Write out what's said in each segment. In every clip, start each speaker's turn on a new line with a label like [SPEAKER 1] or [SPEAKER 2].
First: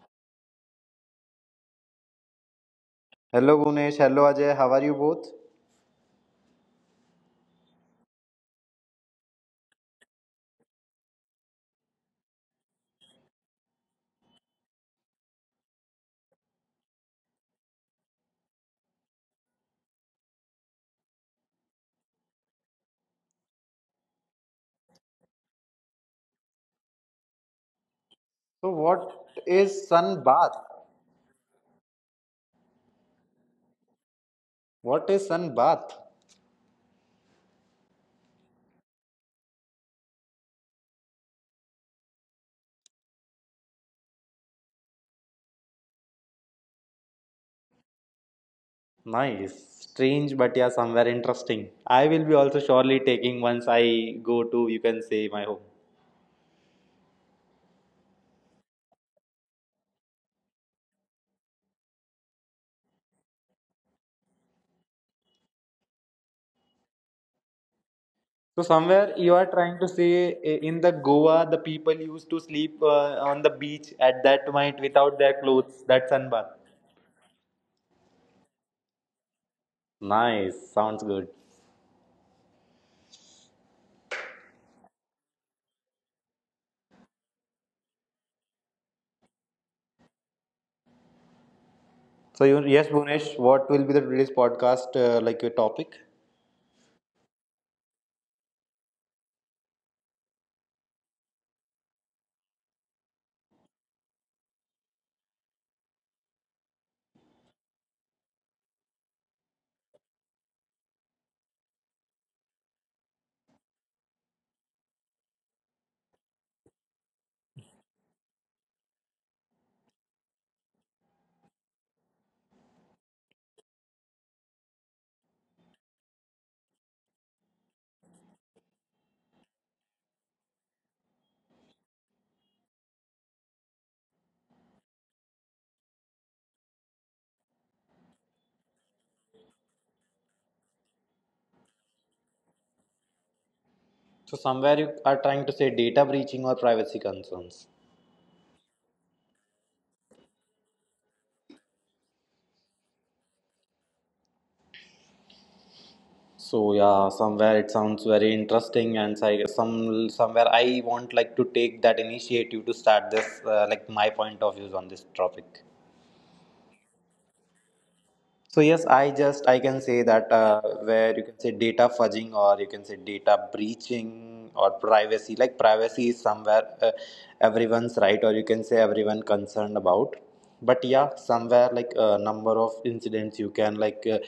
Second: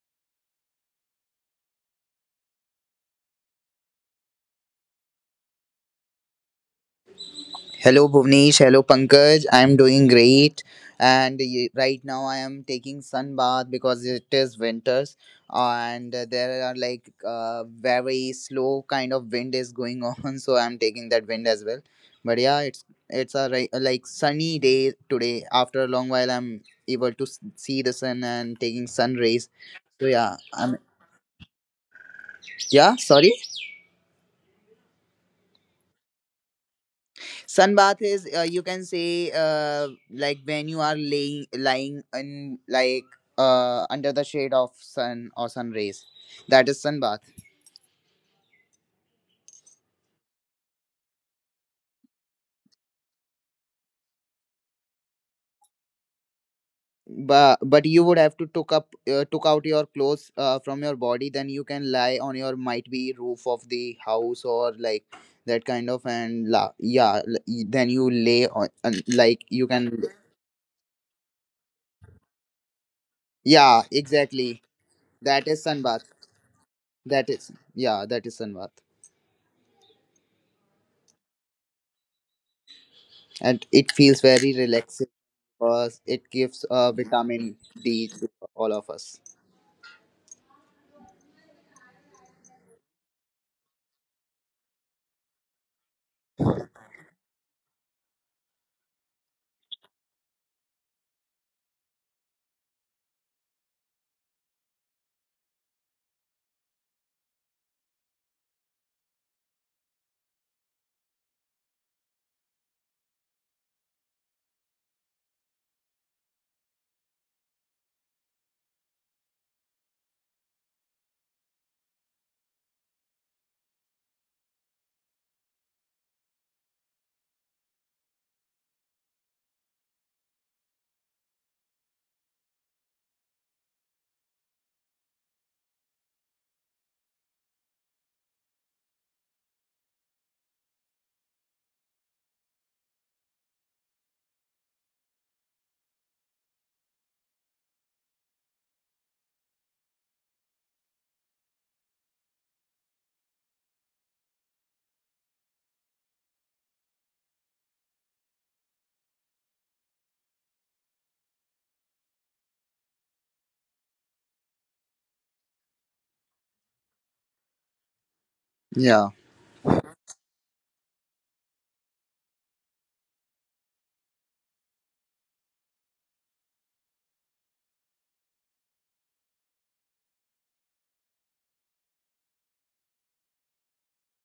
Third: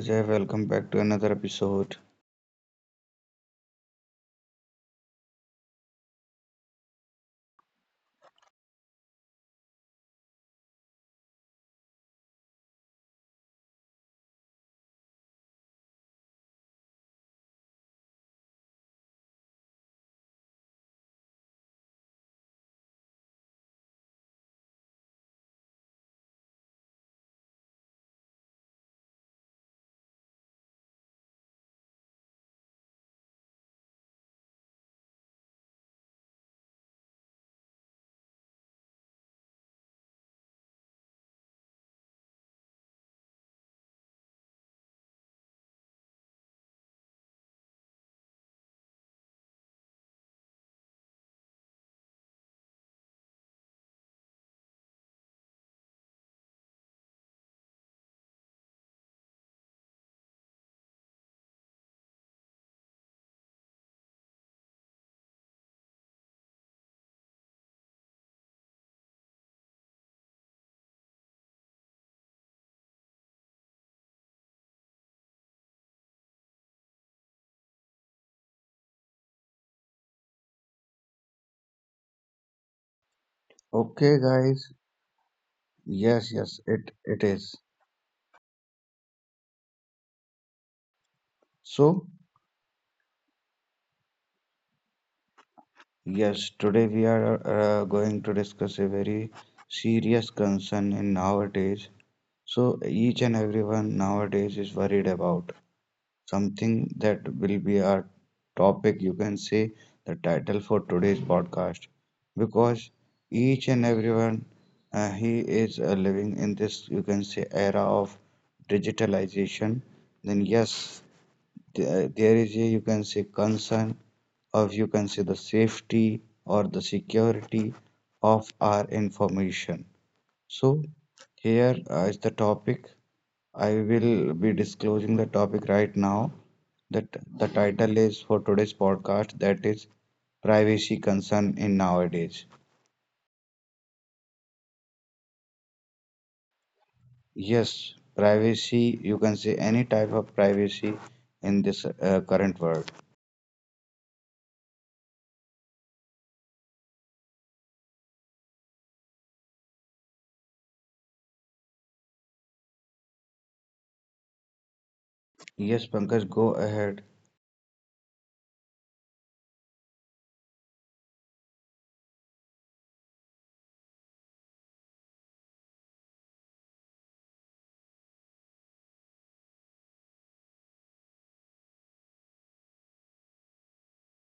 [SPEAKER 1] Ajay, welcome back to another episode.
[SPEAKER 2] Hello Gunesh, hello Ajay, how are you both?
[SPEAKER 3] Hello Bhuvnesh, hello Pankaj. I am doing great and right now I am taking sun bath because it is winters, and there are like very slow kind of wind is going on so I am taking that wind as well. But yeah, it's a like sunny day today. After a long while I'm able to see the sun and
[SPEAKER 2] So,
[SPEAKER 3] taking sun
[SPEAKER 2] what
[SPEAKER 3] rays.
[SPEAKER 2] is
[SPEAKER 3] So
[SPEAKER 2] sun
[SPEAKER 3] yeah,
[SPEAKER 2] bath?
[SPEAKER 3] I'm yeah, sorry.
[SPEAKER 2] What is sun bath?
[SPEAKER 3] Sunbath is you can say like when you are laying lying in like under the shade of sun or sun rays. That is sunbath.
[SPEAKER 2] Nice, strange, but yeah, somewhere interesting. I will be also surely taking once I go to, you can say, my home.
[SPEAKER 3] But you would have to took out your clothes from your body. Then you can lie on your might be roof of the house or like that kind of and la yeah. Then you lay
[SPEAKER 2] So,
[SPEAKER 3] on and
[SPEAKER 2] somewhere you are
[SPEAKER 3] like you
[SPEAKER 2] trying to
[SPEAKER 3] can
[SPEAKER 2] say in the Goa, the people used to sleep on the
[SPEAKER 3] yeah
[SPEAKER 2] beach at that
[SPEAKER 3] exactly.
[SPEAKER 2] point without their
[SPEAKER 3] That is
[SPEAKER 2] clothes.
[SPEAKER 3] sunbath.
[SPEAKER 2] That's sun bath.
[SPEAKER 3] That is yeah. That is sunbath
[SPEAKER 2] Nice, sounds good.
[SPEAKER 3] and it
[SPEAKER 1] Okay
[SPEAKER 3] feels very
[SPEAKER 1] guys,
[SPEAKER 3] relaxing because
[SPEAKER 1] yes,
[SPEAKER 3] it
[SPEAKER 1] yes,
[SPEAKER 3] gives
[SPEAKER 1] it it is.
[SPEAKER 3] vitamin D to all of us.
[SPEAKER 1] So,
[SPEAKER 2] So, you, yes, Gunesh, what will be the today's podcast like your topic?
[SPEAKER 1] yes, today we are going to discuss a very serious concern in nowadays. So, each and everyone nowadays is worried about something that will be our topic, you can say the title for today's podcast, because each and everyone he is living in this, you can say, era of digitalization. Then yes, there is a, you can say, concern of, you can say, the safety or the security of our information. So here is the topic. I will be disclosing the topic right now, that the title is for today's podcast that is privacy concern in nowadays.
[SPEAKER 2] So somewhere you are trying to say data breaching or privacy concerns.
[SPEAKER 1] Yes, privacy, you can say any type of privacy in this current world.
[SPEAKER 2] So yeah, somewhere it sounds very interesting, and so I somewhere I want like to take that initiative to start this like my point of views on this topic.
[SPEAKER 1] Yes, Pankaj, go ahead.
[SPEAKER 2] So yes,
[SPEAKER 3] Yeah.
[SPEAKER 2] I can say that where you can say data fudging or you can say data breaching or privacy. Like privacy is somewhere everyone's right or you can say everyone concerned about. But yeah, somewhere like a number of incidents you can like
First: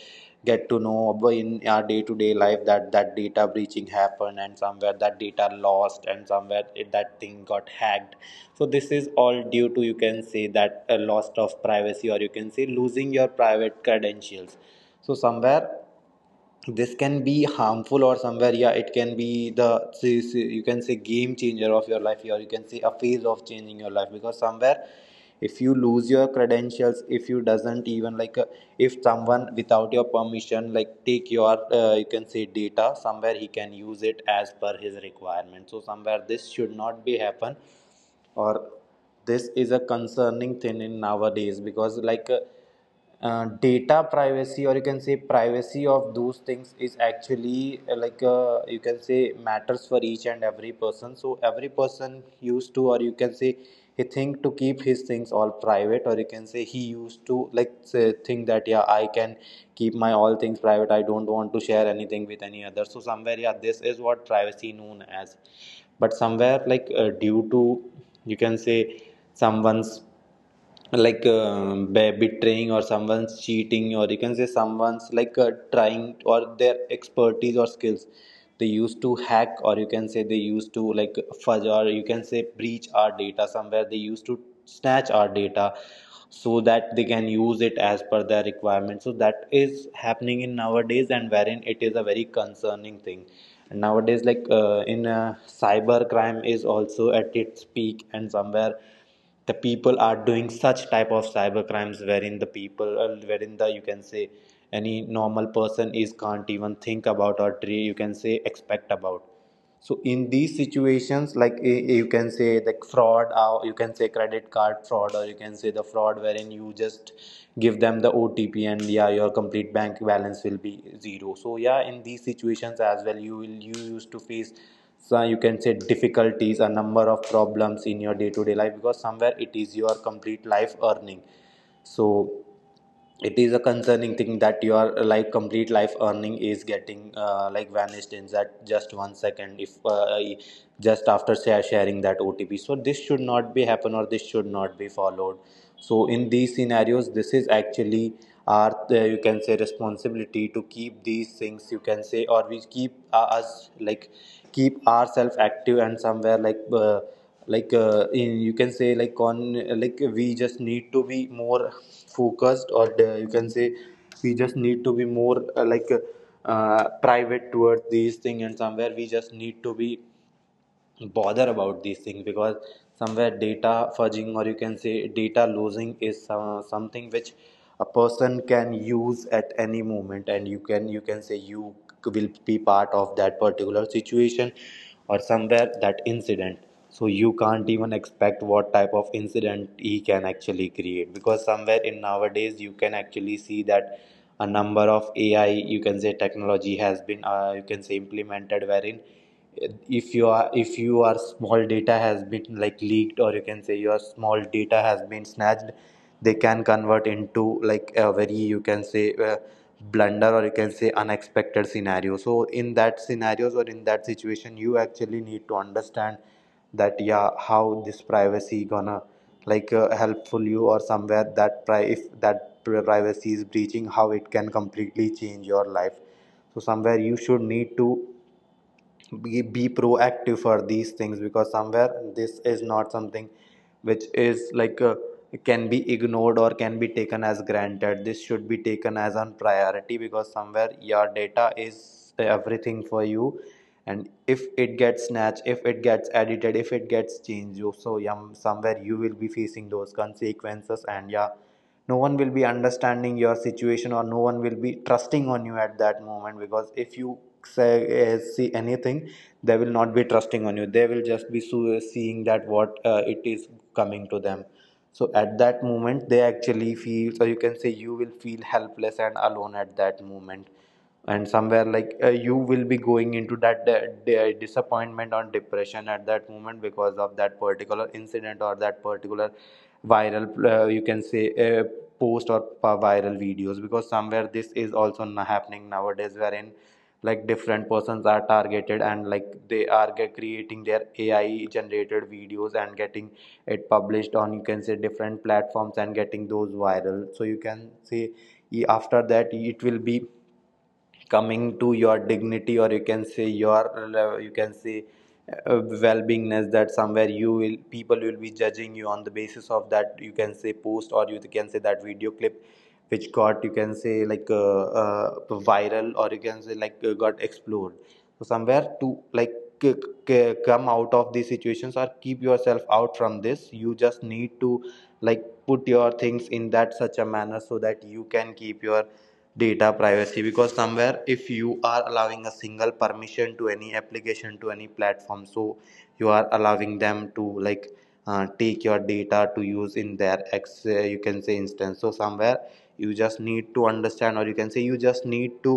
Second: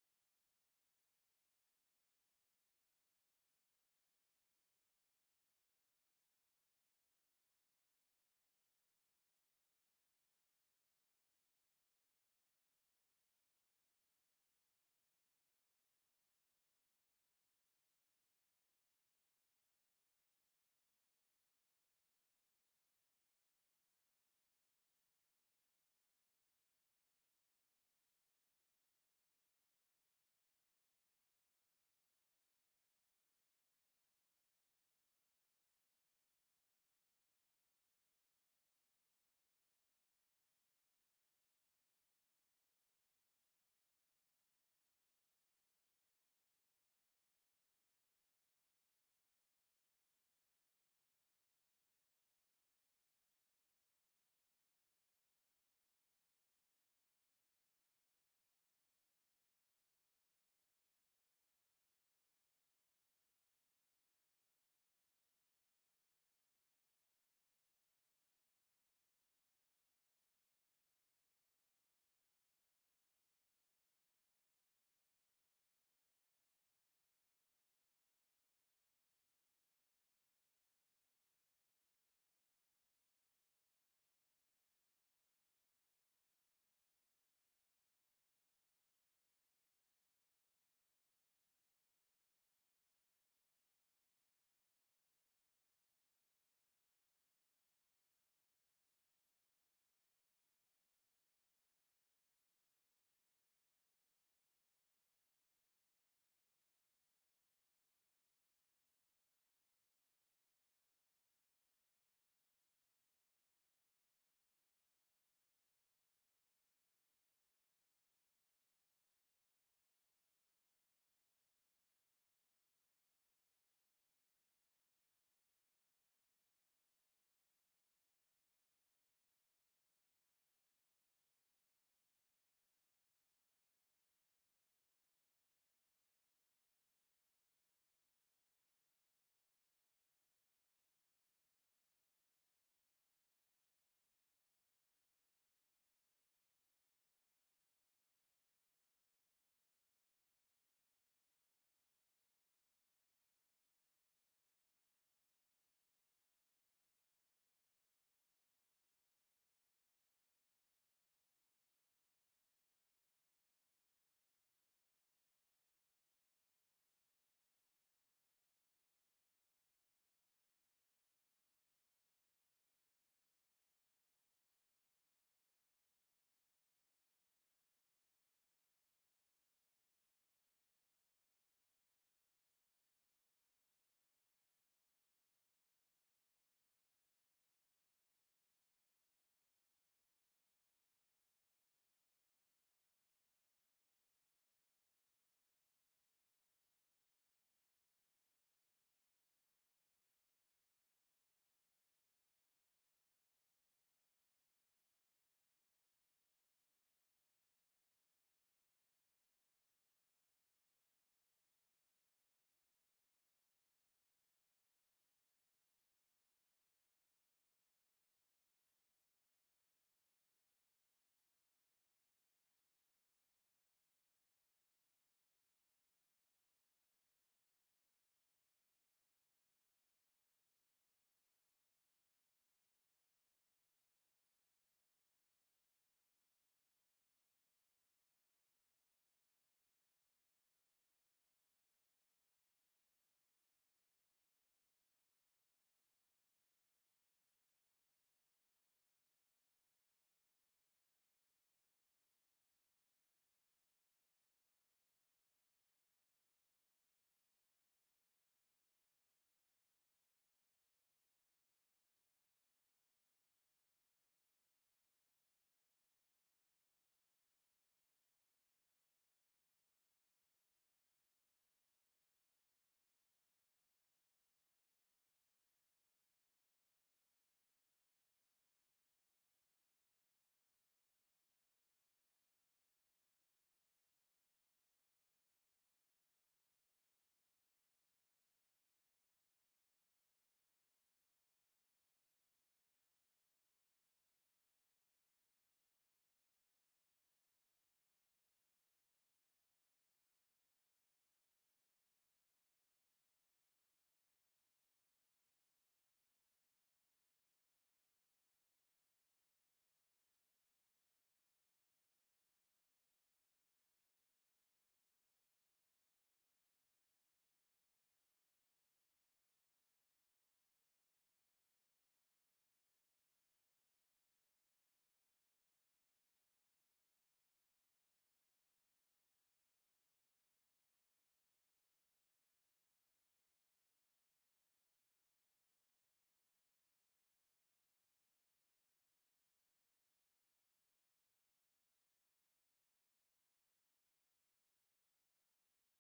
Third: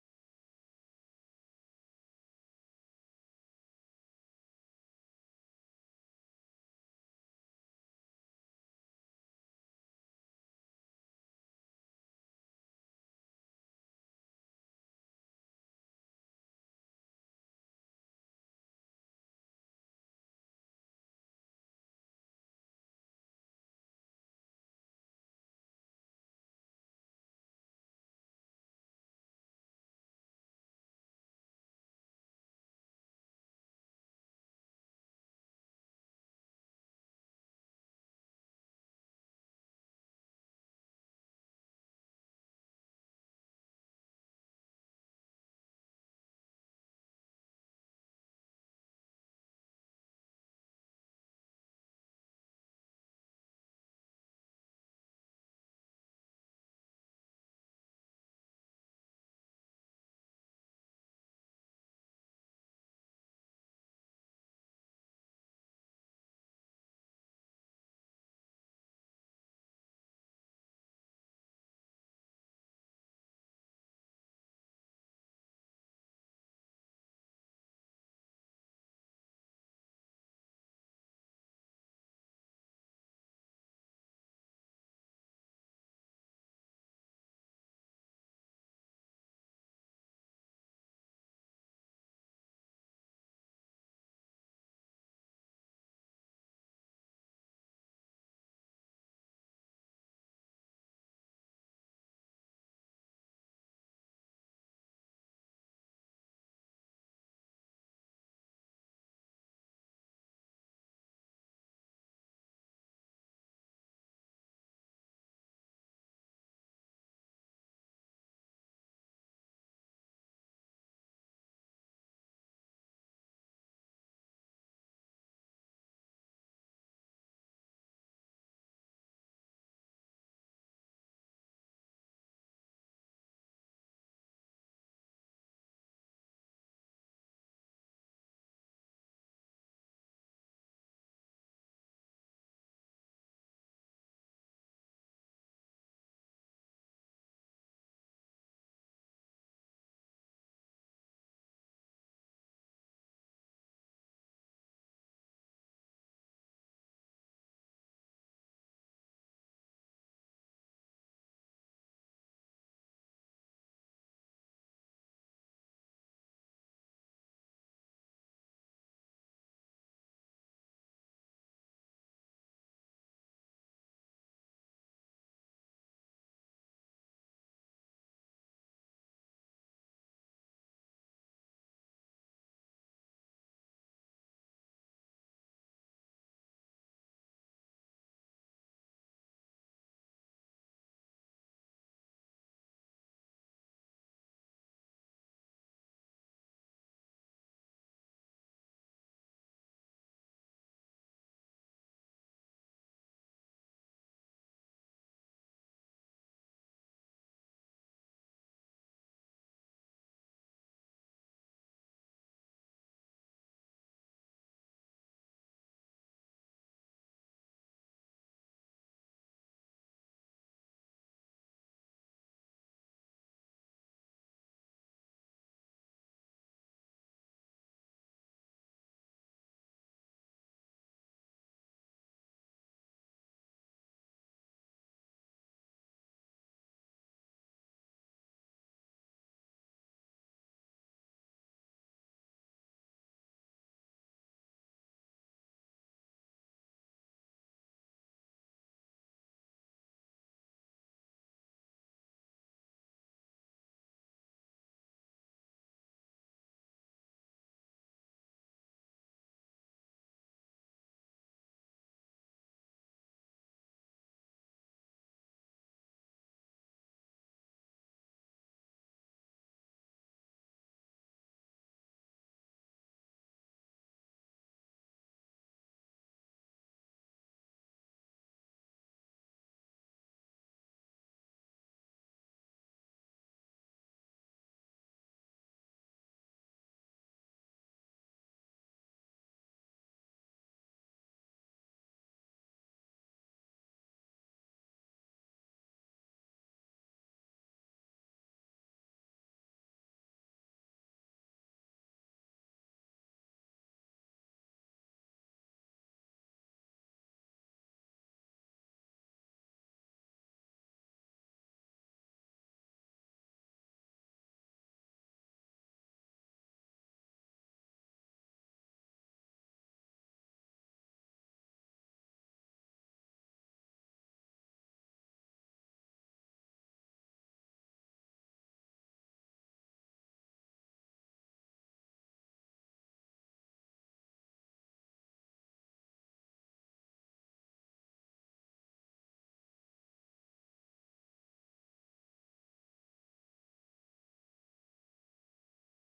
[SPEAKER 2] get to know about in our day to day life that data breaching happened and somewhere that data lost and somewhere it, that thing got hacked, so this is all due to you can say that a loss of privacy or you can say losing your private credentials, so somewhere this can be harmful or somewhere yeah it can be the you can say game changer of your life or you can say a phase of changing your life because somewhere if you lose your credentials if you doesn't even like if someone without your permission like take your you can say data somewhere he can use it as per his requirement so somewhere this should not be happen, or this is a concerning thing in nowadays because like data privacy or you can say privacy of those things is actually like you can say matters for each and every person so every person used to or you can say he think to keep his things all private or you can say he used to like say, think that yeah I can keep my all things private, I don't want to share anything with any other, so somewhere yeah this is what privacy known as. But somewhere like due to you can say someone's like betraying or someone's cheating or you can say someone's like trying or their expertise or skills they used to hack or you can say they used to like fudge or you can say breach our data somewhere they used to snatch our data so that they can use it as per their requirement, so that is happening in nowadays, and wherein it is a very concerning thing. And nowadays like in cyber crime is also at its peak and somewhere the people are doing such type of cyber crimes wherein the people wherein the you can say any normal person is can't even think about or you can say expect about, so in these situations like you can say the fraud or you can say credit card fraud or you can say the fraud wherein you just give them the OTP and yeah your complete bank balance will be zero, so yeah in these situations as well you used to face so you can say difficulties, a number of problems in your day to day life, because somewhere it is your complete life earning, so it is a concerning thing that your like complete life earning is getting like vanished in that just 1 second if just after sharing that OTP, so this should not be happen or this should not be followed, so in these scenarios this is actually our you can say responsibility to keep these things you can say or we keep us like keep ourselves active and somewhere like in, you can say like on like we just need to be more focused or you can say we just need to be more like private towards these things and somewhere we just need to be bother about these things because somewhere data fudging or you can say data losing is something which a person can use at any moment and you can say you will be part of that particular situation or somewhere that incident, so you can't even expect what type of incident he can actually create because somewhere in nowadays you can actually see that a number of AI you can say technology has been you can say implemented wherein if you are, if your small data has been like leaked or you can say your small data has been snatched they can convert into like a very you can say blunder or you can say unexpected scenario, so in that scenarios or in that situation you actually need to understand that yeah how this privacy gonna like helpful you or somewhere that if that privacy is breaching how it can completely change your life, so somewhere you should need to be proactive for these things because somewhere this is not something which is like can be ignored or can be taken as granted, this should be taken as on priority because somewhere your data is everything for you, and if it gets snatched if it gets edited if it gets changed you, so yeah, somewhere you will be facing those consequences and yeah no one will be understanding your situation or no one will be trusting on you at that moment because if you say see anything they will not be trusting on you they will just be seeing that what it is coming to them, so at that moment they actually feel so you can say you will feel helpless and alone at that moment and somewhere like you will be going into that disappointment or depression at that moment because of that particular incident or that particular viral you can say post or viral videos because somewhere this is also happening nowadays wherein like different persons are targeted and like they are creating their AI generated videos and getting it published on you can say different platforms and getting those viral, so you can say after that it will be coming to your dignity or you can say your you can say well-beingness that somewhere you will people will be judging you on the basis of that you can say post or you can say that video clip which got you can say like viral or you can say like got explored, so somewhere to like c- come out of these situations or keep yourself out from this you just need to like put your things in that such a manner so that you can keep your data privacy, because somewhere if you are allowing a single permission to any application to any platform so you are allowing them to like take your data to use in their ex you can say instance, so somewhere you just need to understand or you can say you just need to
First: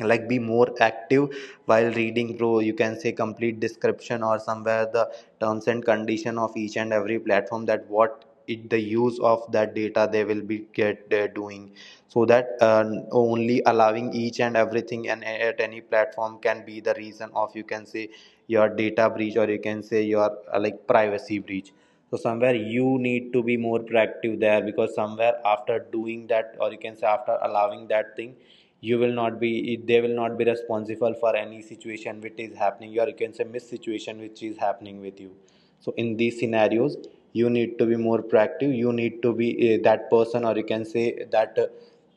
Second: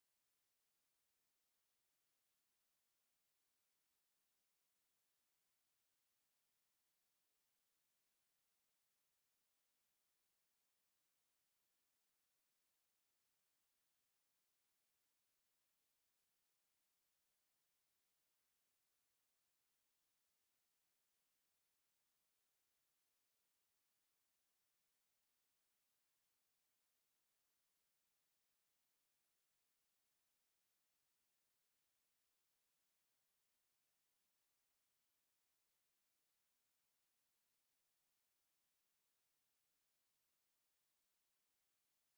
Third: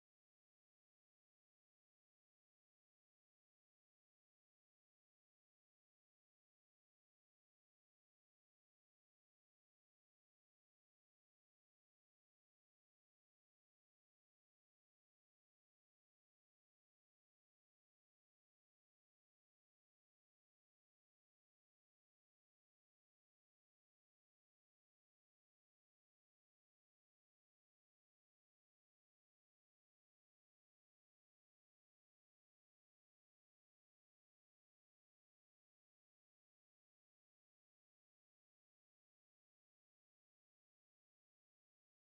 [SPEAKER 2] like be more active while reading through you can say complete description or somewhere the terms and condition of each and every platform that what it the use of that data they will be get doing, so that only allowing each and everything and at any platform can be the reason of you can say your data breach or you can say your like privacy breach, so somewhere you need to be more proactive there because somewhere after doing that or you can say after allowing that thing you will not be, they will not be responsible for any situation which is happening or you can say miss situation which is happening with you, so in these scenarios you need to be more proactive, you need to be that person or you can say that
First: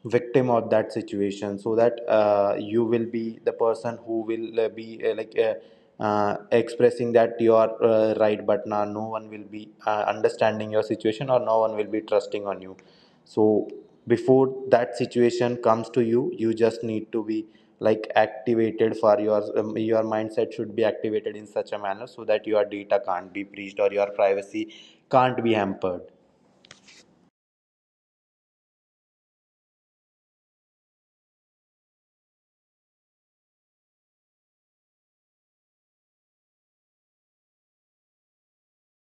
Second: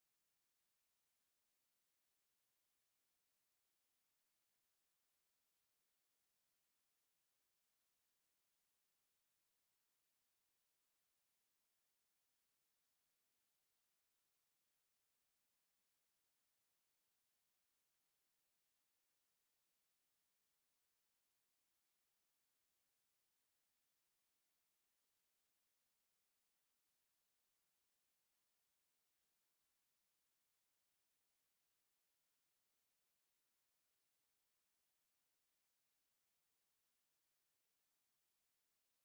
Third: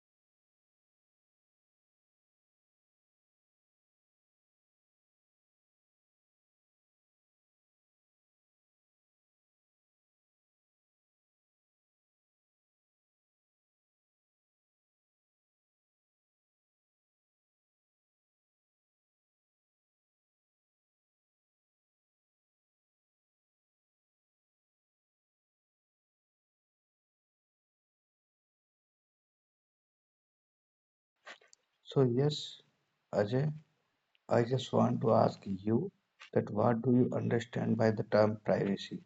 [SPEAKER 2] victim of that situation so that you will be the person who will be like expressing that you are right, but now no one will be understanding your situation or no one will be trusting on you, so before that situation comes to you you just need to be like activated for your mindset should be activated in such a manner so that your data can't be breached or your privacy can't be hampered.
[SPEAKER 1] So, yes, Ajay, I just want to ask you that what do you understand by the term privacy?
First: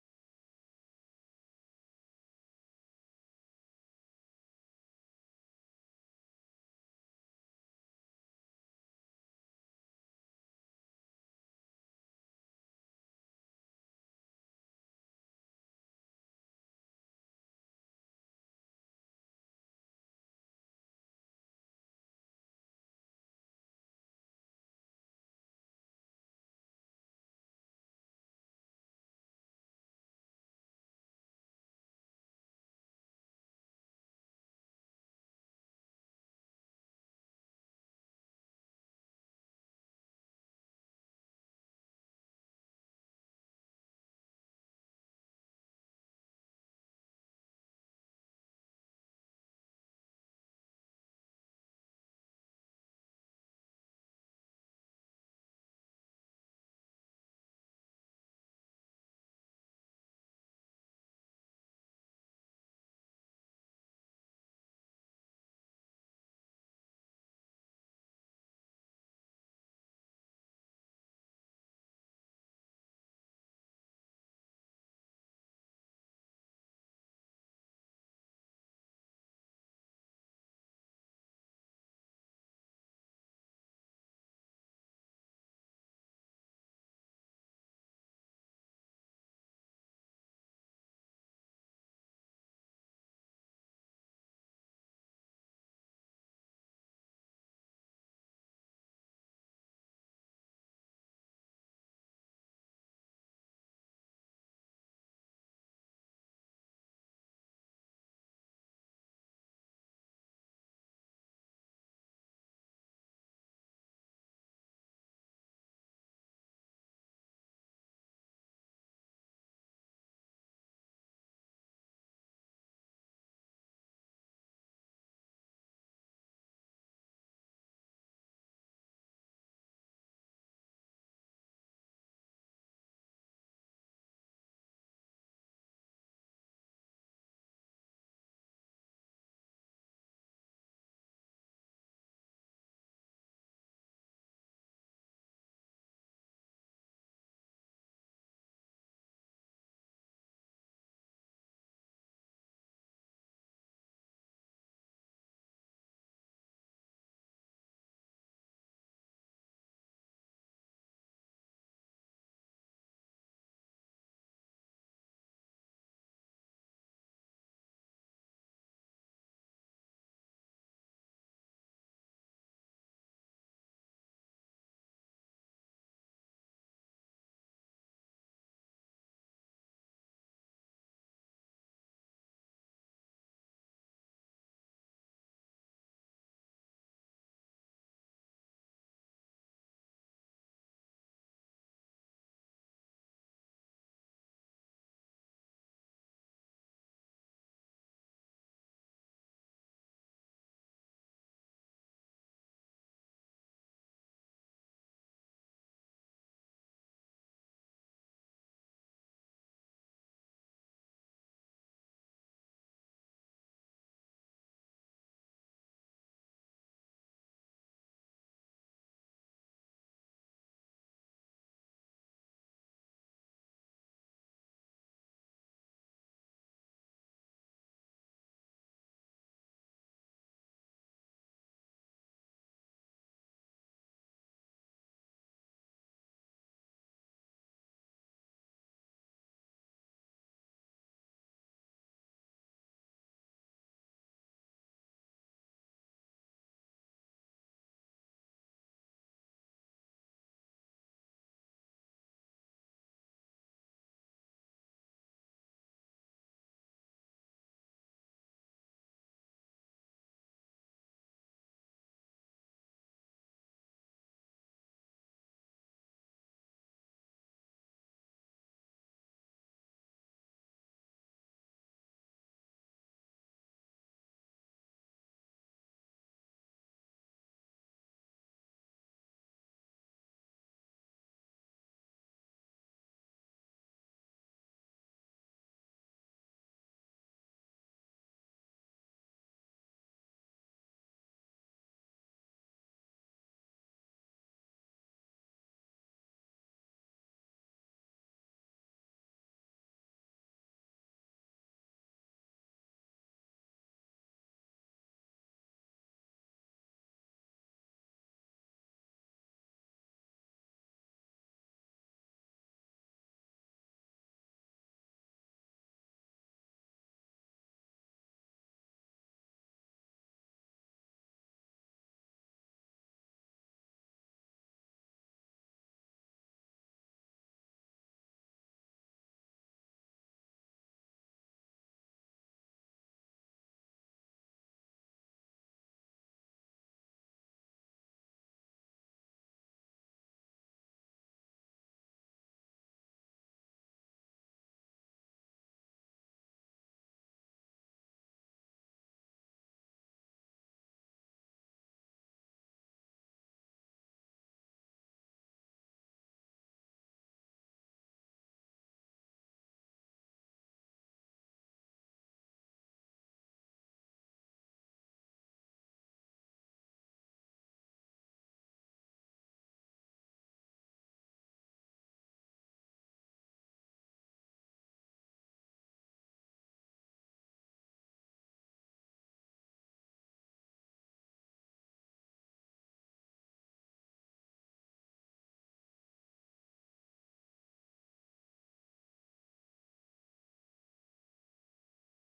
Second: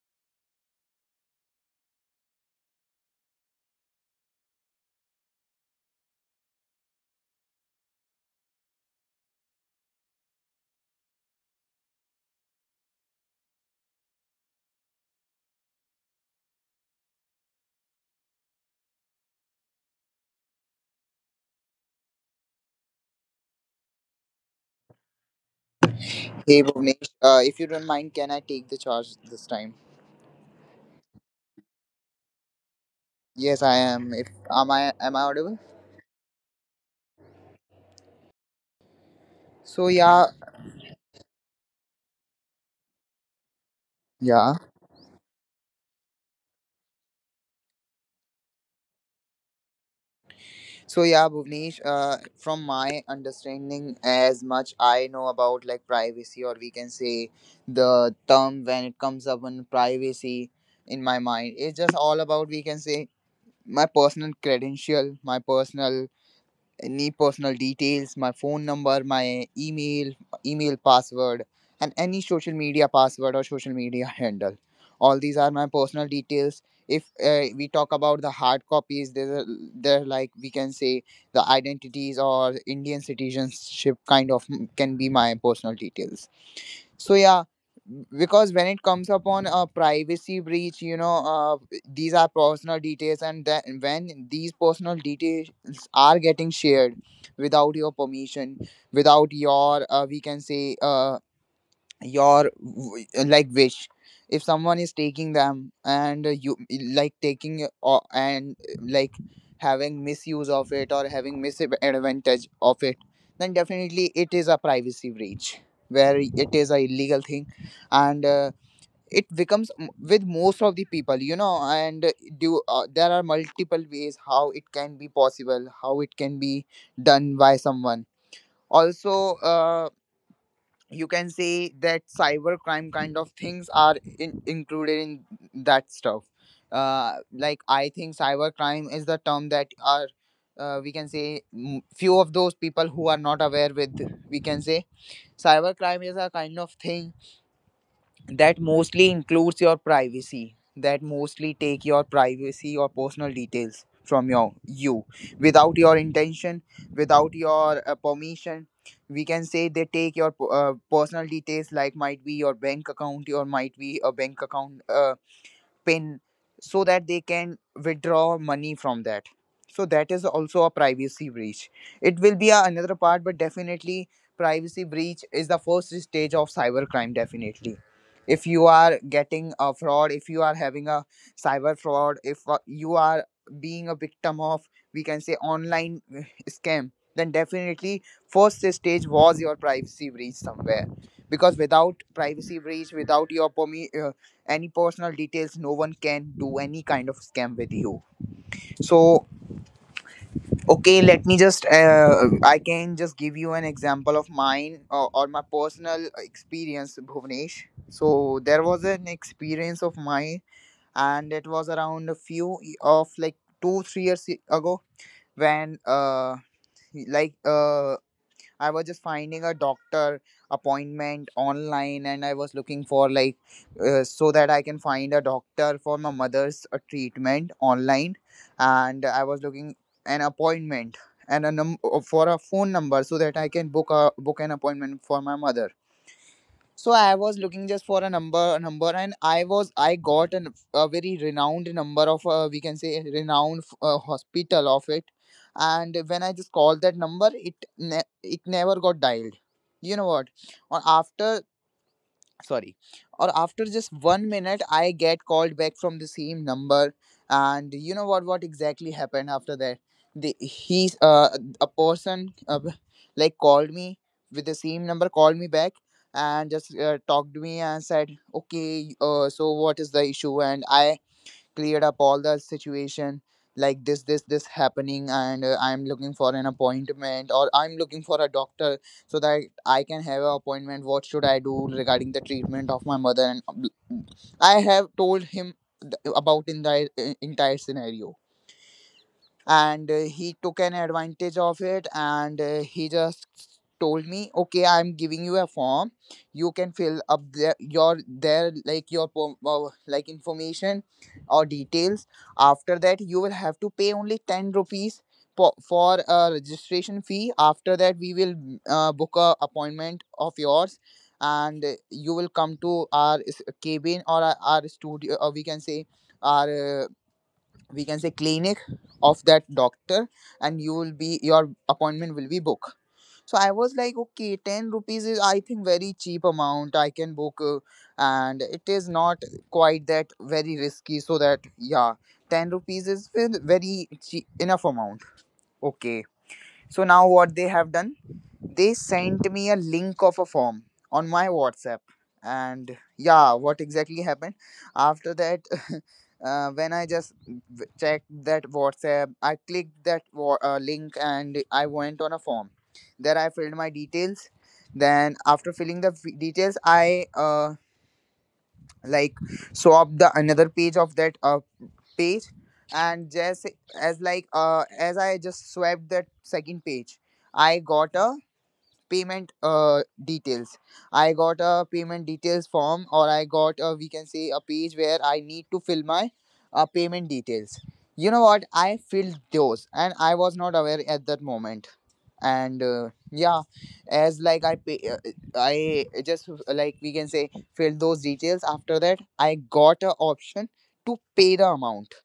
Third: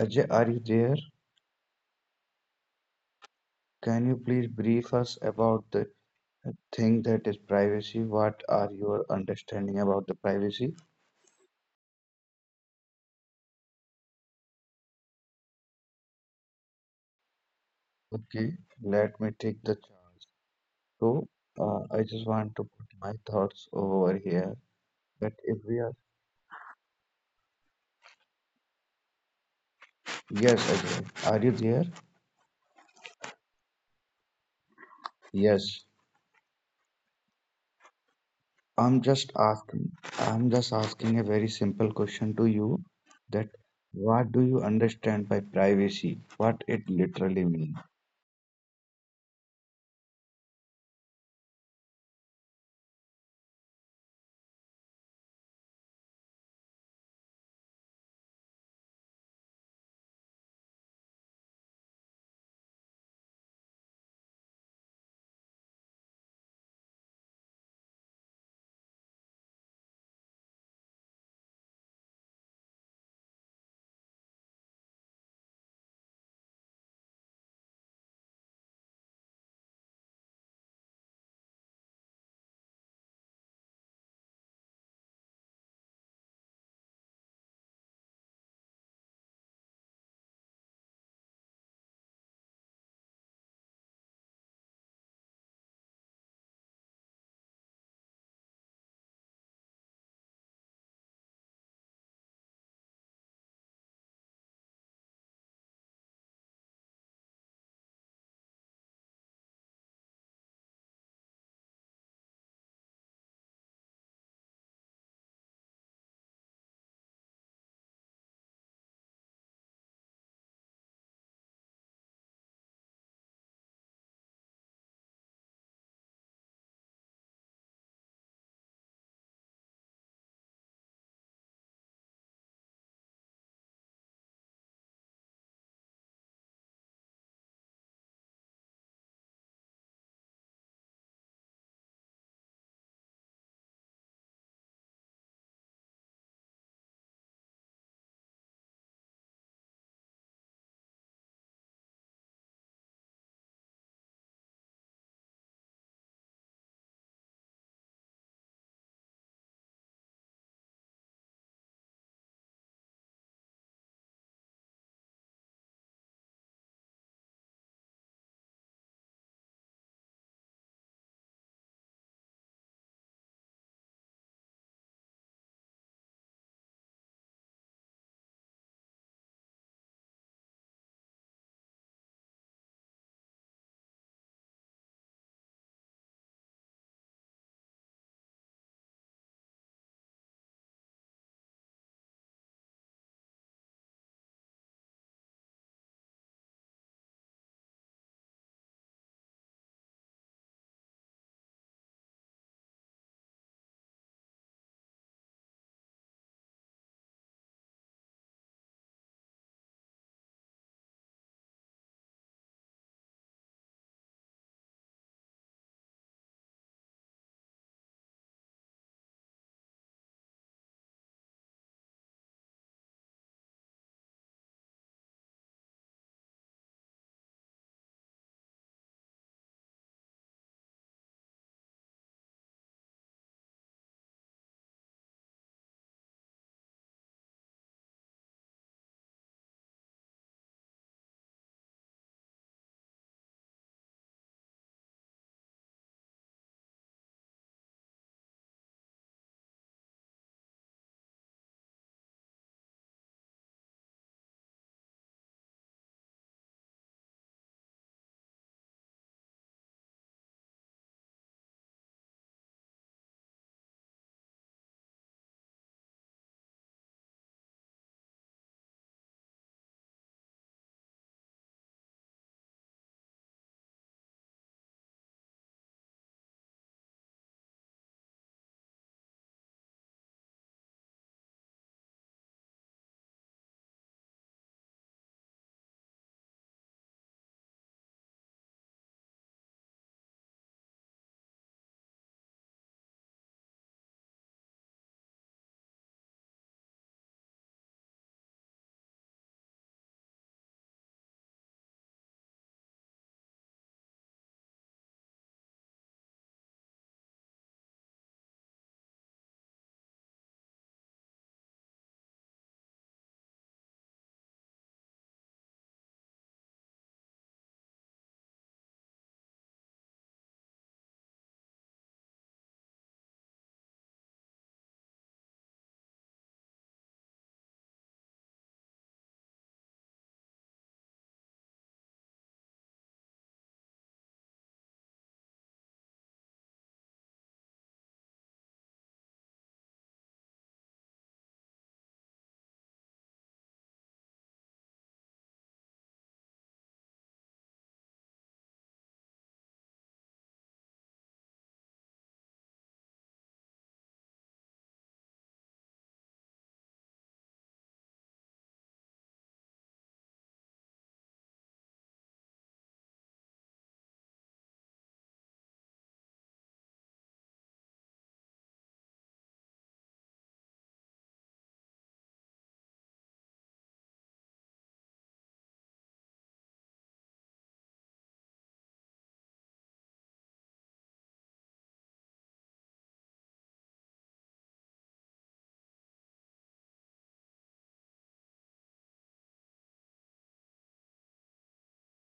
[SPEAKER 1] Ajay, are you there? Can you please brief us about the thing that is privacy? What are your understanding about the privacy? Okay, let me take the chart. So, I just want to put my thoughts over here. That if we are,
[SPEAKER 3] Hey, Bhuvnesh, if you don't mind, can I take the charge this time?
[SPEAKER 1] yes, Ajay, are you there?
[SPEAKER 3] Yes, I am. If am I Am I audible?
[SPEAKER 1] Yes. I'm just
[SPEAKER 3] So
[SPEAKER 1] asking,
[SPEAKER 3] yeah,
[SPEAKER 1] I'm just asking a very simple question to you, that what do
[SPEAKER 3] yeah.
[SPEAKER 1] you understand by privacy? What it literally means?
[SPEAKER 3] So yeah, Bhuvnesh. From my understanding, as much I know about like privacy, or we can say the term when it comes up on privacy, in my mind it's just all about, we can say, my personal credential, my personal any personal details, my phone number, my email, email password, and any social media password or social media handle. All these are my personal details. If we talk about the hard copies, they're like, we can say, the identities or Indian citizenship kind of can be my personal details, so yeah, because when it comes upon a privacy breach, these are personal details, and that when these personal details are getting shared without your permission, without your we can say your like wish, if someone is taking them and you like taking or and like having misuse of it or having misadvantage of it, then definitely it is a privacy breach, where it is a illegal thing, and it becomes with most of the people, you know, and do there are multiple ways how it can be possible, how it can be done by someone. Also you can say that cybercrime kind of things are included in that stuff. Like I think cybercrime is the term that are, we can say, few of those people who are not aware with, we can say, cybercrime is a kind of thing that mostly includes your privacy, that mostly take your privacy or personal details from you, without your intention, without your permission. We can say they take your personal details, like might be your bank account, or might be a bank account pin, so that they can withdraw money from that. So that is also a privacy breach. It will be another part, but definitely privacy breach is the first stage of cybercrime. Definitely if you are getting a fraud, if you are having a cyber fraud, if you are being a victim of, we can say, online scam, then definitely first stage was your privacy breach somewhere, because without privacy breach, without your any personal details, no one can do any kind of scam with you. So okay, let me just I can just give you an example of mine, or my personal experience, Bhuvnesh. So there was an experience of mine, and it was around a few of like 2-3 years ago, when like I was just finding a doctor appointment online, and I was looking for like, so that I can find a doctor for my mother's treatment online, and I was looking an appointment, and a for a phone number, so that I can book an appointment for my mother. So I was looking just for a number, and I got a very renowned number of, we can say, a renowned hospital of it. And when I just called that number, it it never got dialed, you know what. On after sorry Or after just 1 minute I get called back from the same number. And you know what exactly happened after that? The he's uh, a person like called me with the same number, called me back, and just talked to me and said okay, so what is the issue. And I cleared up all the situation, like, this happening and I'm looking for an appointment, or I'm looking for a doctor so that I can have an appointment. What should I do regarding the treatment of my mother? And I have told him about in the entire scenario. And he took an advantage of it, and he just told me okay, I'm giving you a form, you can fill up there your there like your like information or details. After that you will have to pay only 10 rupees for a registration fee. After that we will book a appointment of yours, and you will come to our cabin, or our studio, or we can say our we can say clinic of that doctor, and your appointment will be booked. So I was like, okay, 10 rupees is I think very cheap amount, I can book and it is not quite that very risky, so that yeah, 10 rupees is very cheap, enough amount. Okay, so now what they have done, they sent me a link of a form on my WhatsApp. And yeah, what exactly happened? After that, when I just checked that WhatsApp, I clicked that link and I went on a form. There I filled my details. Then after filling the details, I like swapped the another page of that page, and just as like as I just swapped that second page, I got a payment details. I got a payment details form, or I got we can say a page where I need to fill my payment details. You know what, I filled those, and I was not aware at that moment. And yeah, as like I just like we can say filled those details. After that I got a option to pay the amount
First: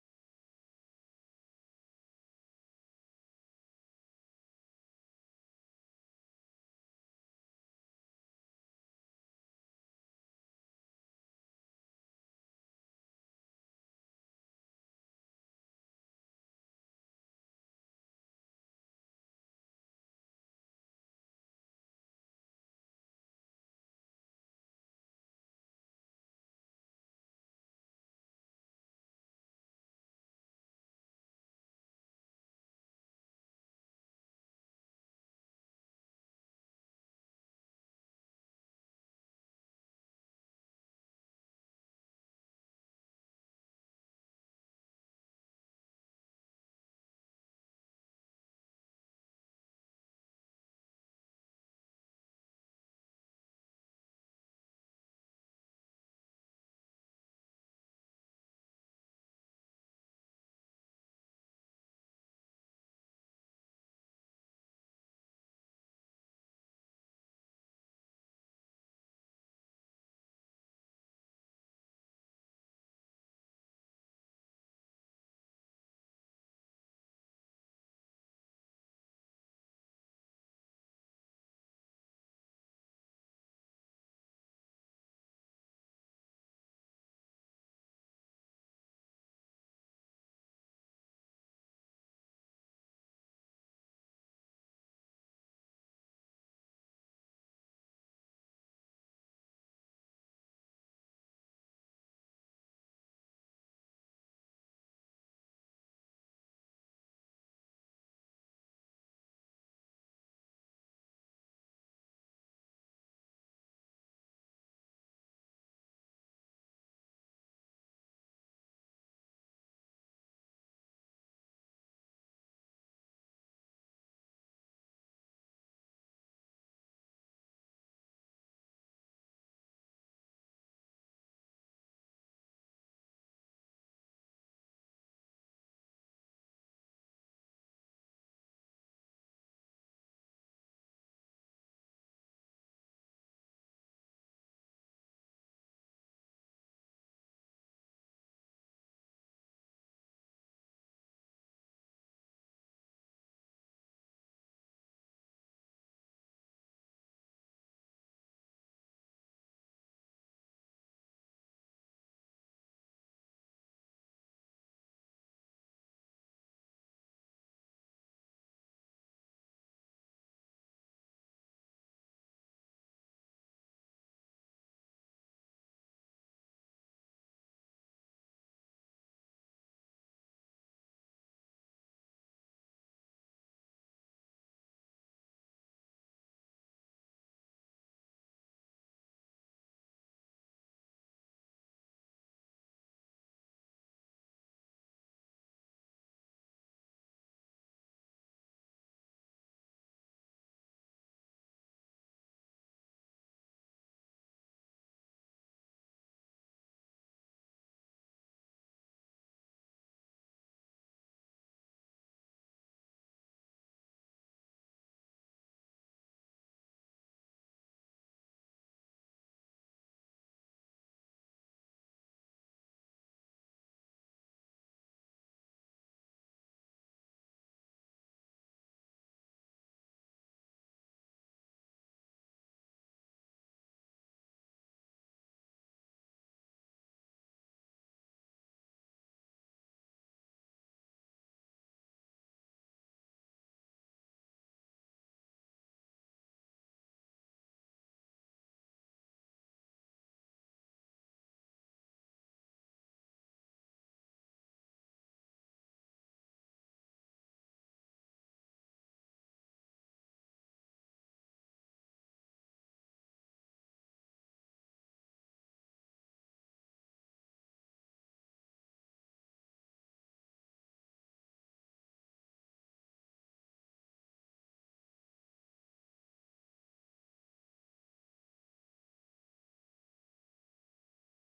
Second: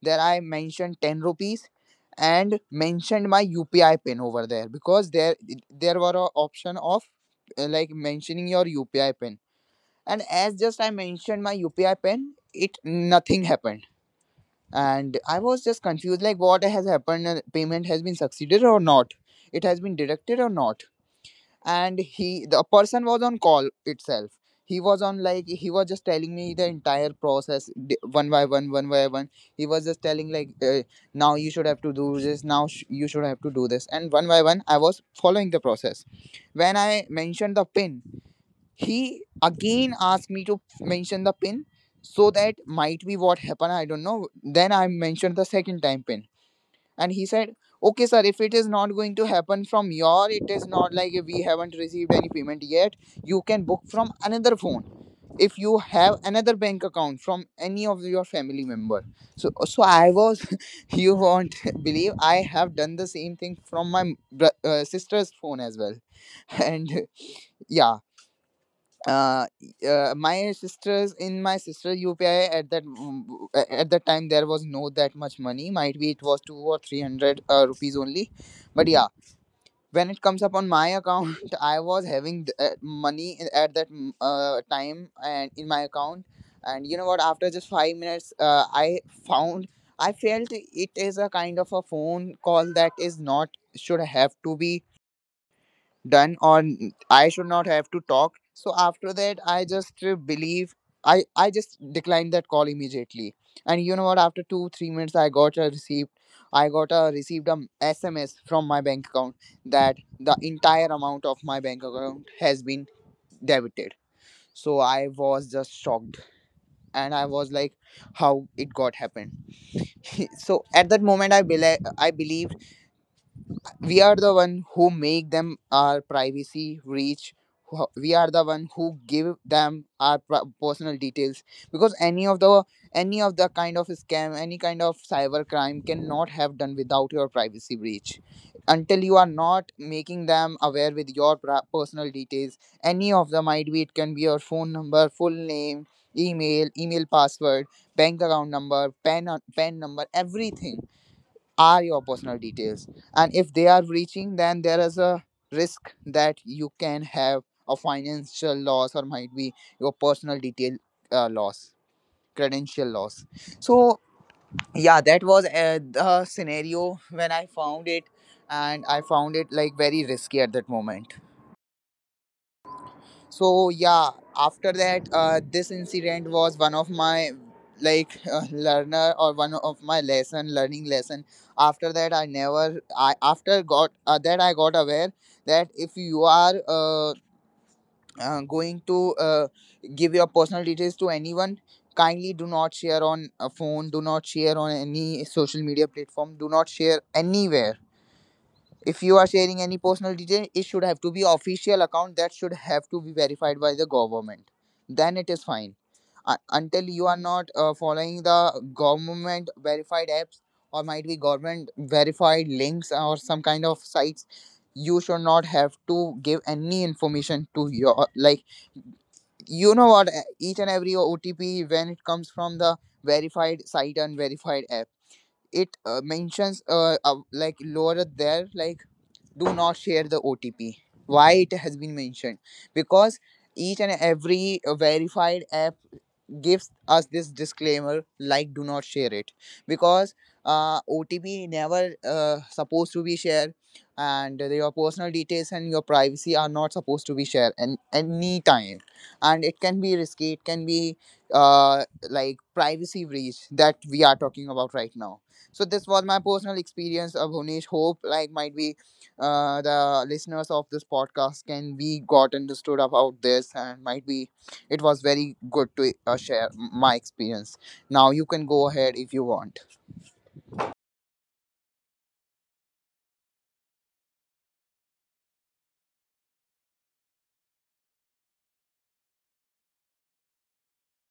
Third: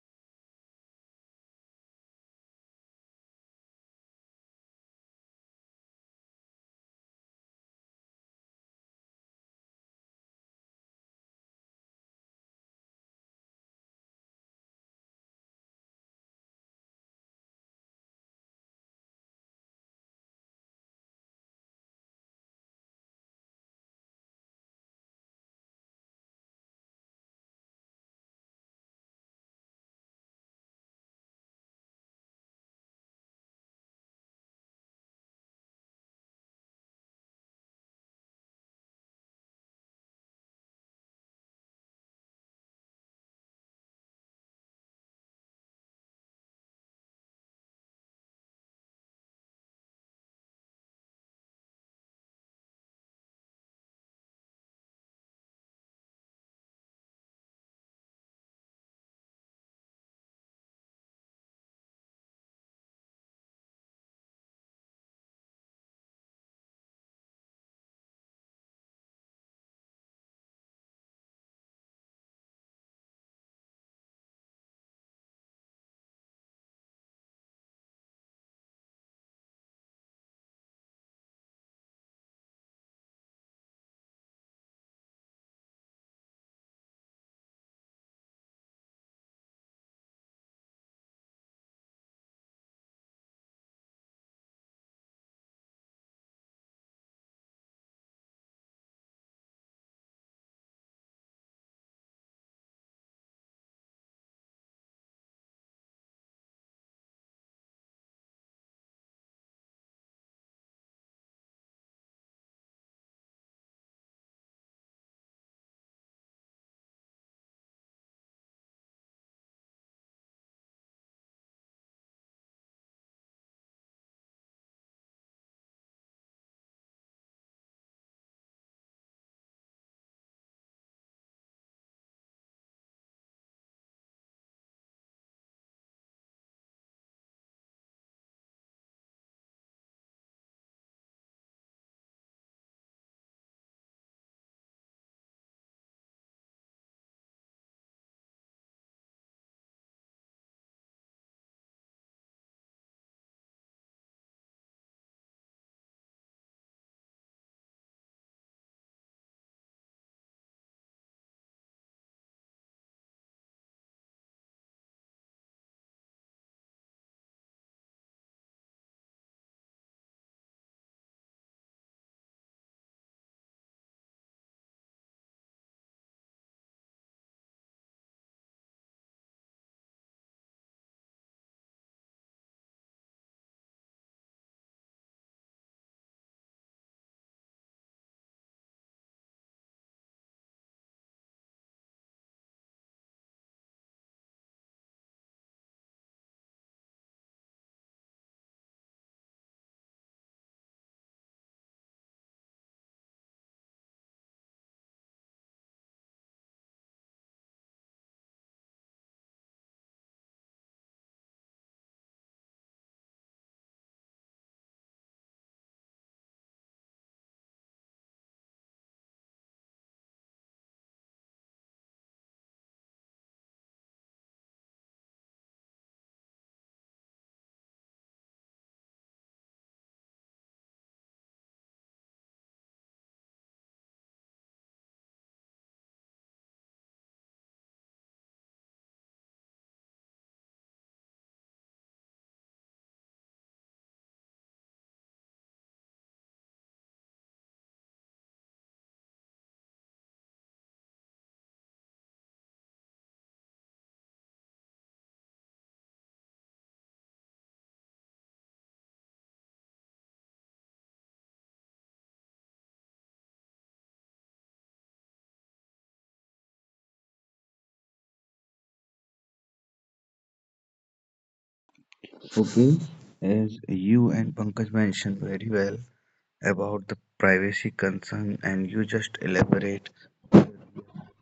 [SPEAKER 3] that I mentioned, 10 rupees, and mentioned my UPI pin over there, because there were an option of like mentioning your UPI pin. And as just I mentioned my UPI pin, it nothing happened. And I was just confused, like what has happened, payment has been succeeded or not, it has been deducted or not. And he the person was on call itself. He was on like he was just telling me the entire process, one by one, one by one. He was just telling, like, now you should have to do this, now you should have to do this. And one by one I was following the process. When I mentioned the pin, he again asked me to mention the pin, so that might be what happened, I don't know. Then I mentioned the second time pin, and he said okay sir, if it is not going to happen from your it is not like we haven't received any payment yet, you can book from another phone if you have another bank account from any of your family member. So I was, you won't believe, I have done the same thing from my sister's phone as well. And yeah, uh, my sisters in my sister UPI at at that time, there was no that much money, might be it was 2 or 300 rupees only. But yeah, when it comes up on my account, I was having money at that time and in my account. And you know what, after just 5 minutes found I felt it is a kind of a phone call that is not should have to be done, or I should not have to talk. So after that I just believe, I just declined that call immediately. And you know what, after 2 3 minutes, I got a received a SMS from my bank account, that the entire amount of my bank account has been debited. So I was just shocked, and I was like, how it got happened. So at that moment, I believe we are the one who make them Our privacy reach. We are the one who give them our personal details, because any of the kind of scam, any kind of cyber crime cannot have done without your privacy breach, until you are not making them aware with your personal details. Any of them, might be, it can be your phone number, full name, email password, bank account number, pen number, everything are your personal details. And if they are breaching, then there is a risk that you can have a financial loss, or might be your personal detail loss, credential loss. So yeah, that was the scenario when I found it, and I found it like very risky at that moment. So yeah, after that, this incident was one of my, like, learner, or one of my lesson learning lesson. After that, I never I after got that, I got aware that if you are going to, give your personal details to anyone, kindly do not share on a phone, do not share on any social media platform, do not share anywhere. If you are sharing any personal detail, it should have to be official account, that should have to be verified by the government, then it is fine. Until you are not following the government verified apps, or might be government verified links or some kind of sites, you should not have to give any information to your, like, you know what, each and every OTP, when it comes from the verified site and verified app, it mentions, like lower there, like, do not share the OTP. Why it has been mentioned? Because each and every verified app gives us this disclaimer, like do not share it, because OTP never supposed to be shared, and your personal details and your privacy are not supposed to be shared and any time, and it can be risky, it can be uh, like privacy breach that we are talking about right now. So this was my personal experience of Bhunesh. Hope like, might be, the listeners of this podcast can be got understood about this, and might be it was very good to share my experience. Now you can go ahead if you want.
[SPEAKER 1] Okay, as you and Pankaj mentioned very well about the privacy concern, and you just elaborate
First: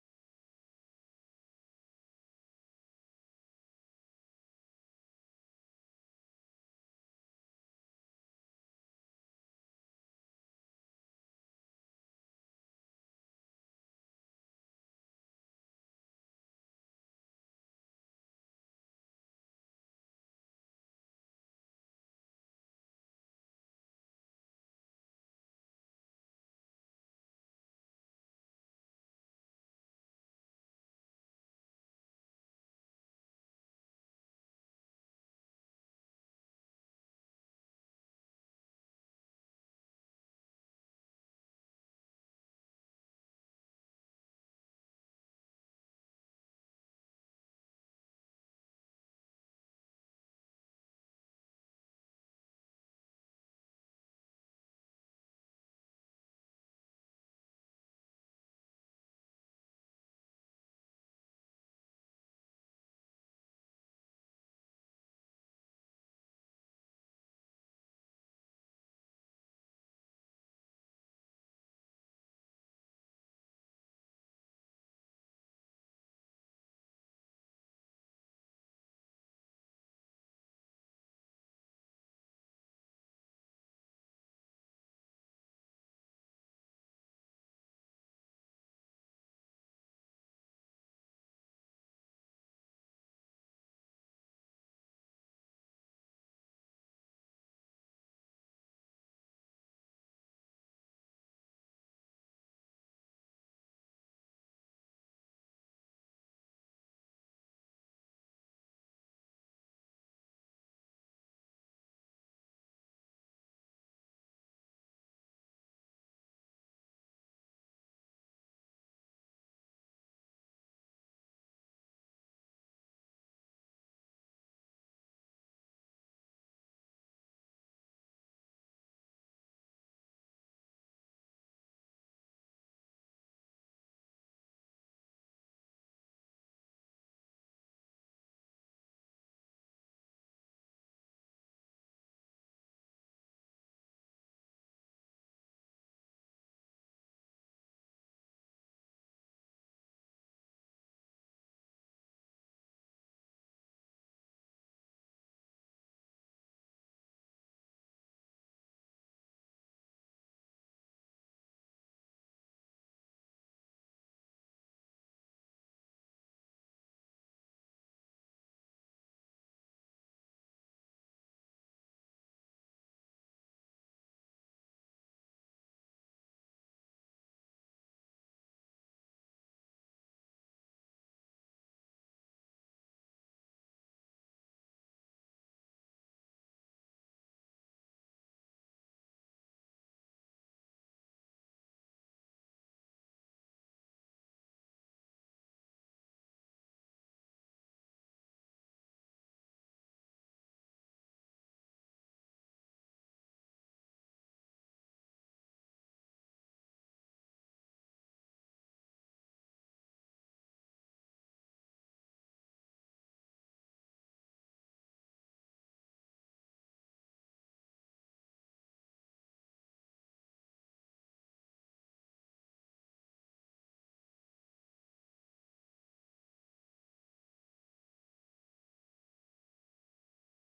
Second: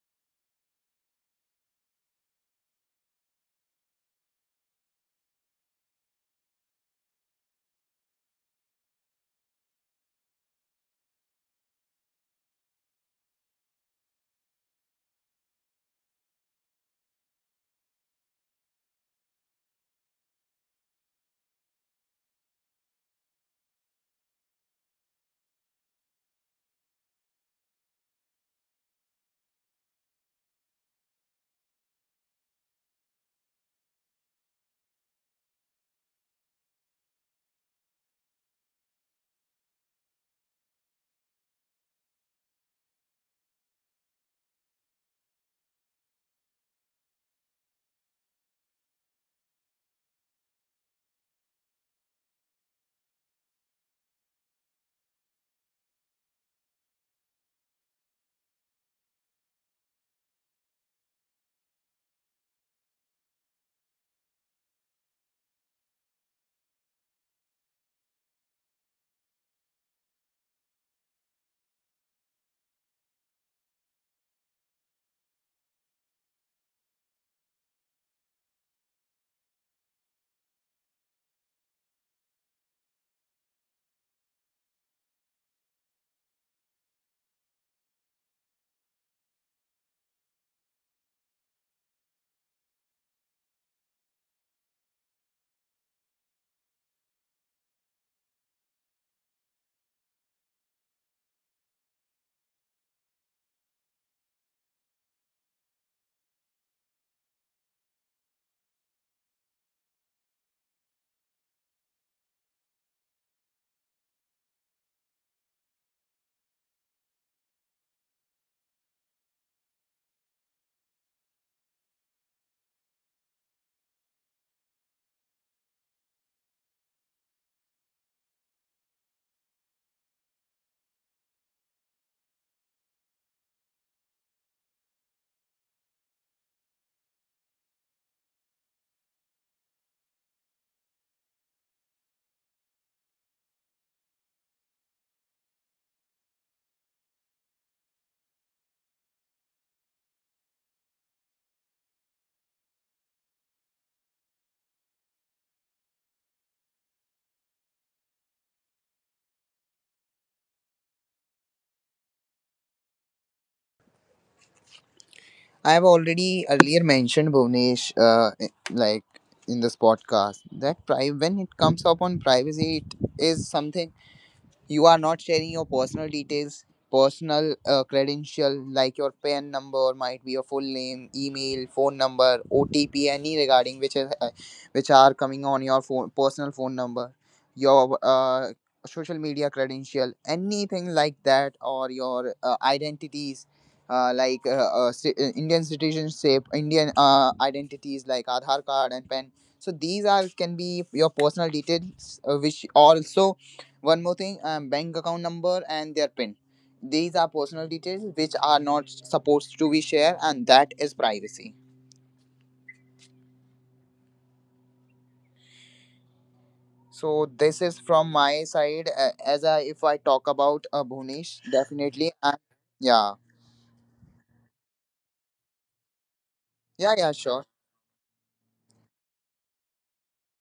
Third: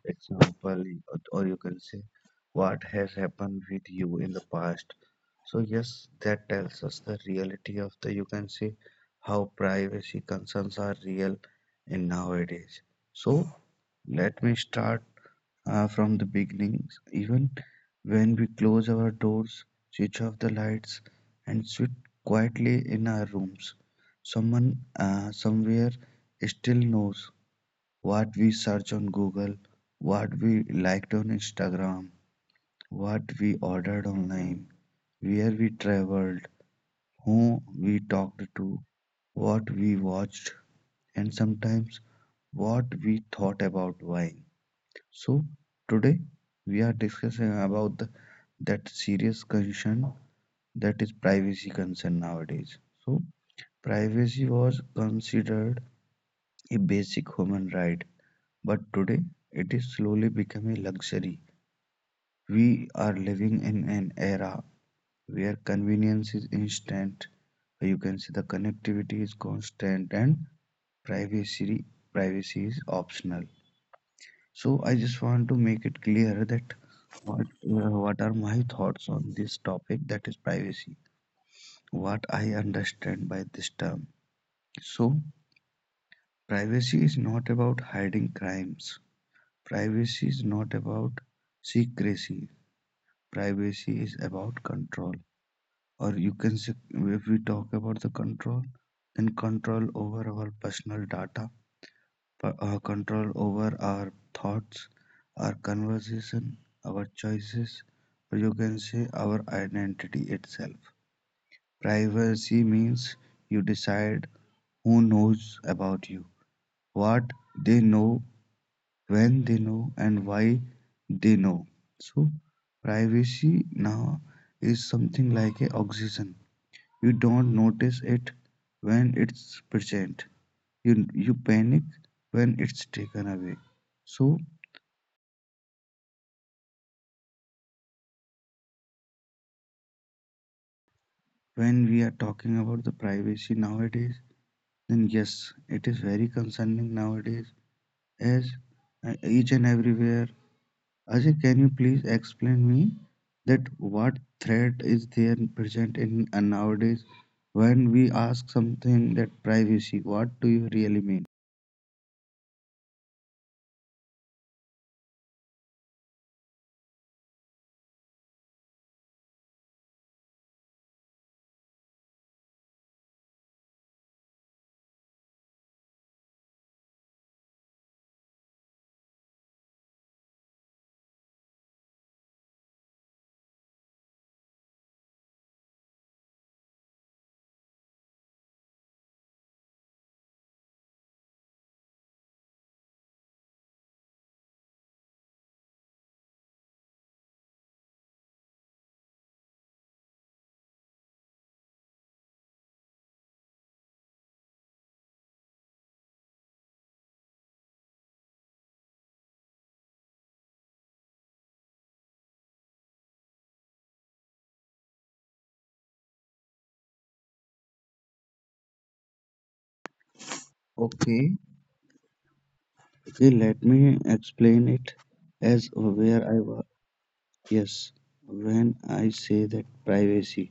[SPEAKER 1] example, or you can say what has happened with you in the past, so yes, that tells us the reality of the, you can say, how privacy concerns are real in nowadays. So let me start from the beginnings. Even when we close our doors, switch off the lights, and sit quietly in our rooms, someone somewhere still knows what we search on Google, what we liked on Instagram, what we ordered online, where we traveled, who we talked to, what we watched, and sometimes what we thought about wine. So, today we are discussing about the, that serious concern, that is privacy concern nowadays. So, privacy was considered a basic human right. But today, it is slowly becoming a luxury. We are living in an era where convenience is instant. You can see the connectivity is constant, and privacy privacy is optional. So I just want to make it clear that what are my thoughts on this topic that is privacy. What I understand by this term. So privacy is not about hiding crimes. Privacy is not about secrecy. Privacy is about control, or you can say, if we talk about the control, then control over our personal data, control over our thoughts, our conversation, our choices, or you can say our identity itself. Privacy means you decide who knows about you, what they know, when they know, and why they know. So, privacy now is something like a oxygen. You don't notice it when it's present. You you panic when it's taken away. So when we are talking about the privacy nowadays, then yes, it is very concerning nowadays, as each and everywhere. Ajay, can you please explain me that what threat is there present in nowadays, when we ask something that privacy? What do you really mean?
[SPEAKER 3] I have already earlier mentioned, Bhuvnesh, like, in this podcast, that when it comes upon privacy, it is something you are not sharing your personal details, personal credential, like your PAN number, might be your full name, email, phone number, OTP, any regarding which is, which are coming on your phone, personal phone number, your social media credential, anything like that, or your identities. Like, Indian citizenship, Indian identities like Aadhaar card and PAN. So these are can be your personal details, which also one more thing, bank account number and their PIN. These are personal details which are not supposed to be shared, and that is privacy. So this is from my side. As I, if I talk about
[SPEAKER 1] Okay.
[SPEAKER 3] Bhuvnesh, definitely, and yeah,
[SPEAKER 1] See, let me explain it as where I was.
[SPEAKER 3] yeah, sure,
[SPEAKER 1] Yes, when I say that privacy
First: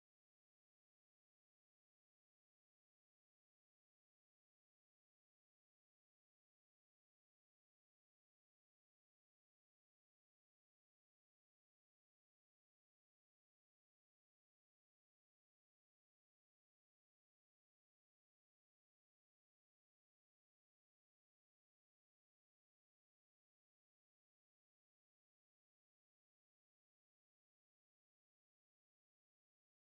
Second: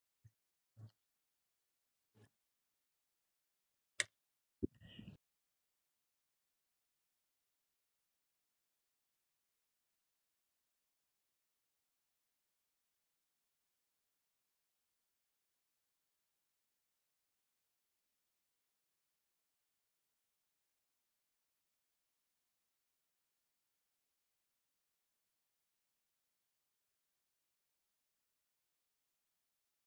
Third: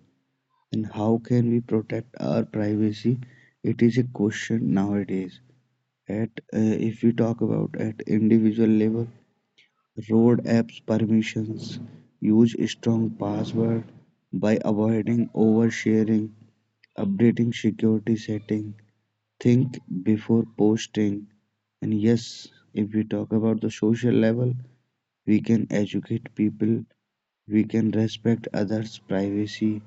[SPEAKER 1] and how can we protect our privacy, it is a question nowadays. At if we talk about at individual level, road apps permissions, use strong password by avoiding oversharing, updating security setting, think before posting, and yes, if we talk about the social level, we can educate people, we can respect others' privacy,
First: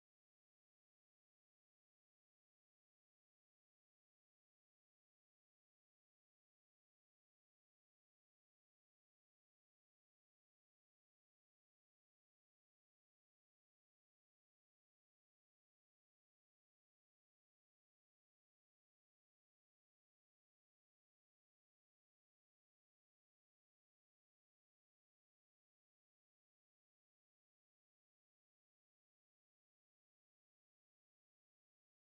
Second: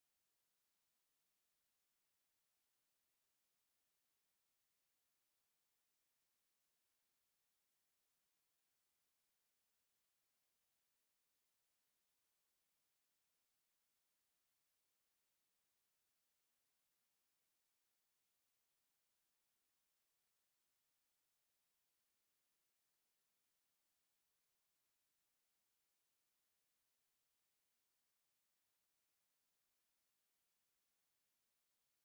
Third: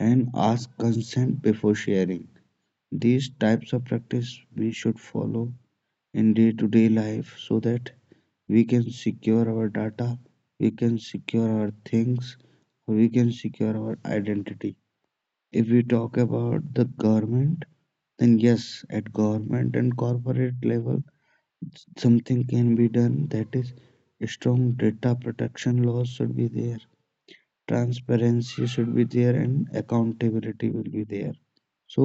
[SPEAKER 1] and ask consent before sharing. These types of practice we should follow in day to day life so that we can secure our data, we can secure our things, we can secure our identity. If we talk about the government, then yes, at government and corporate level, something can be done, that is, strong data protection laws should be there, transparency should be there, and accountability will be there. So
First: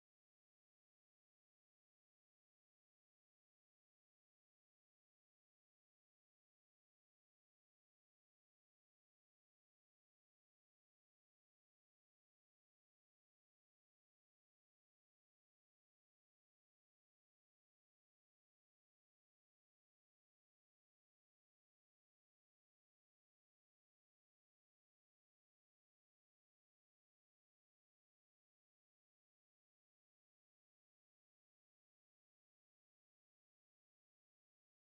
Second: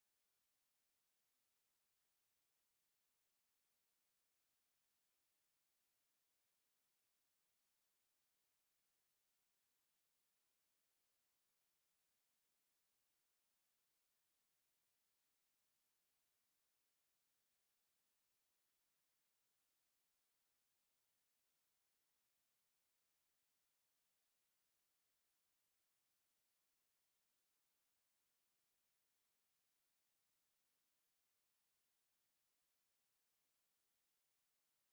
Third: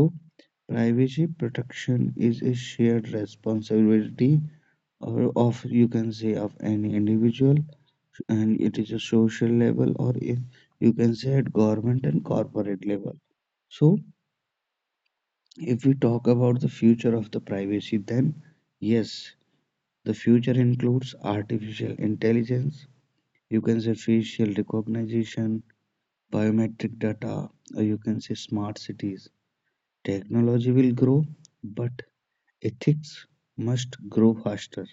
[SPEAKER 1] privacy protection is a shared responsibility, or of, you can say, of any individual, and it is a social level, or if you can say at government and corporate level. So if we talk about the future of the privacy, then yes, the future includes artificial intelligence, you can say facial recognition, biometric data, or you can say smart cities. Technology will grow, but ethics must grow faster.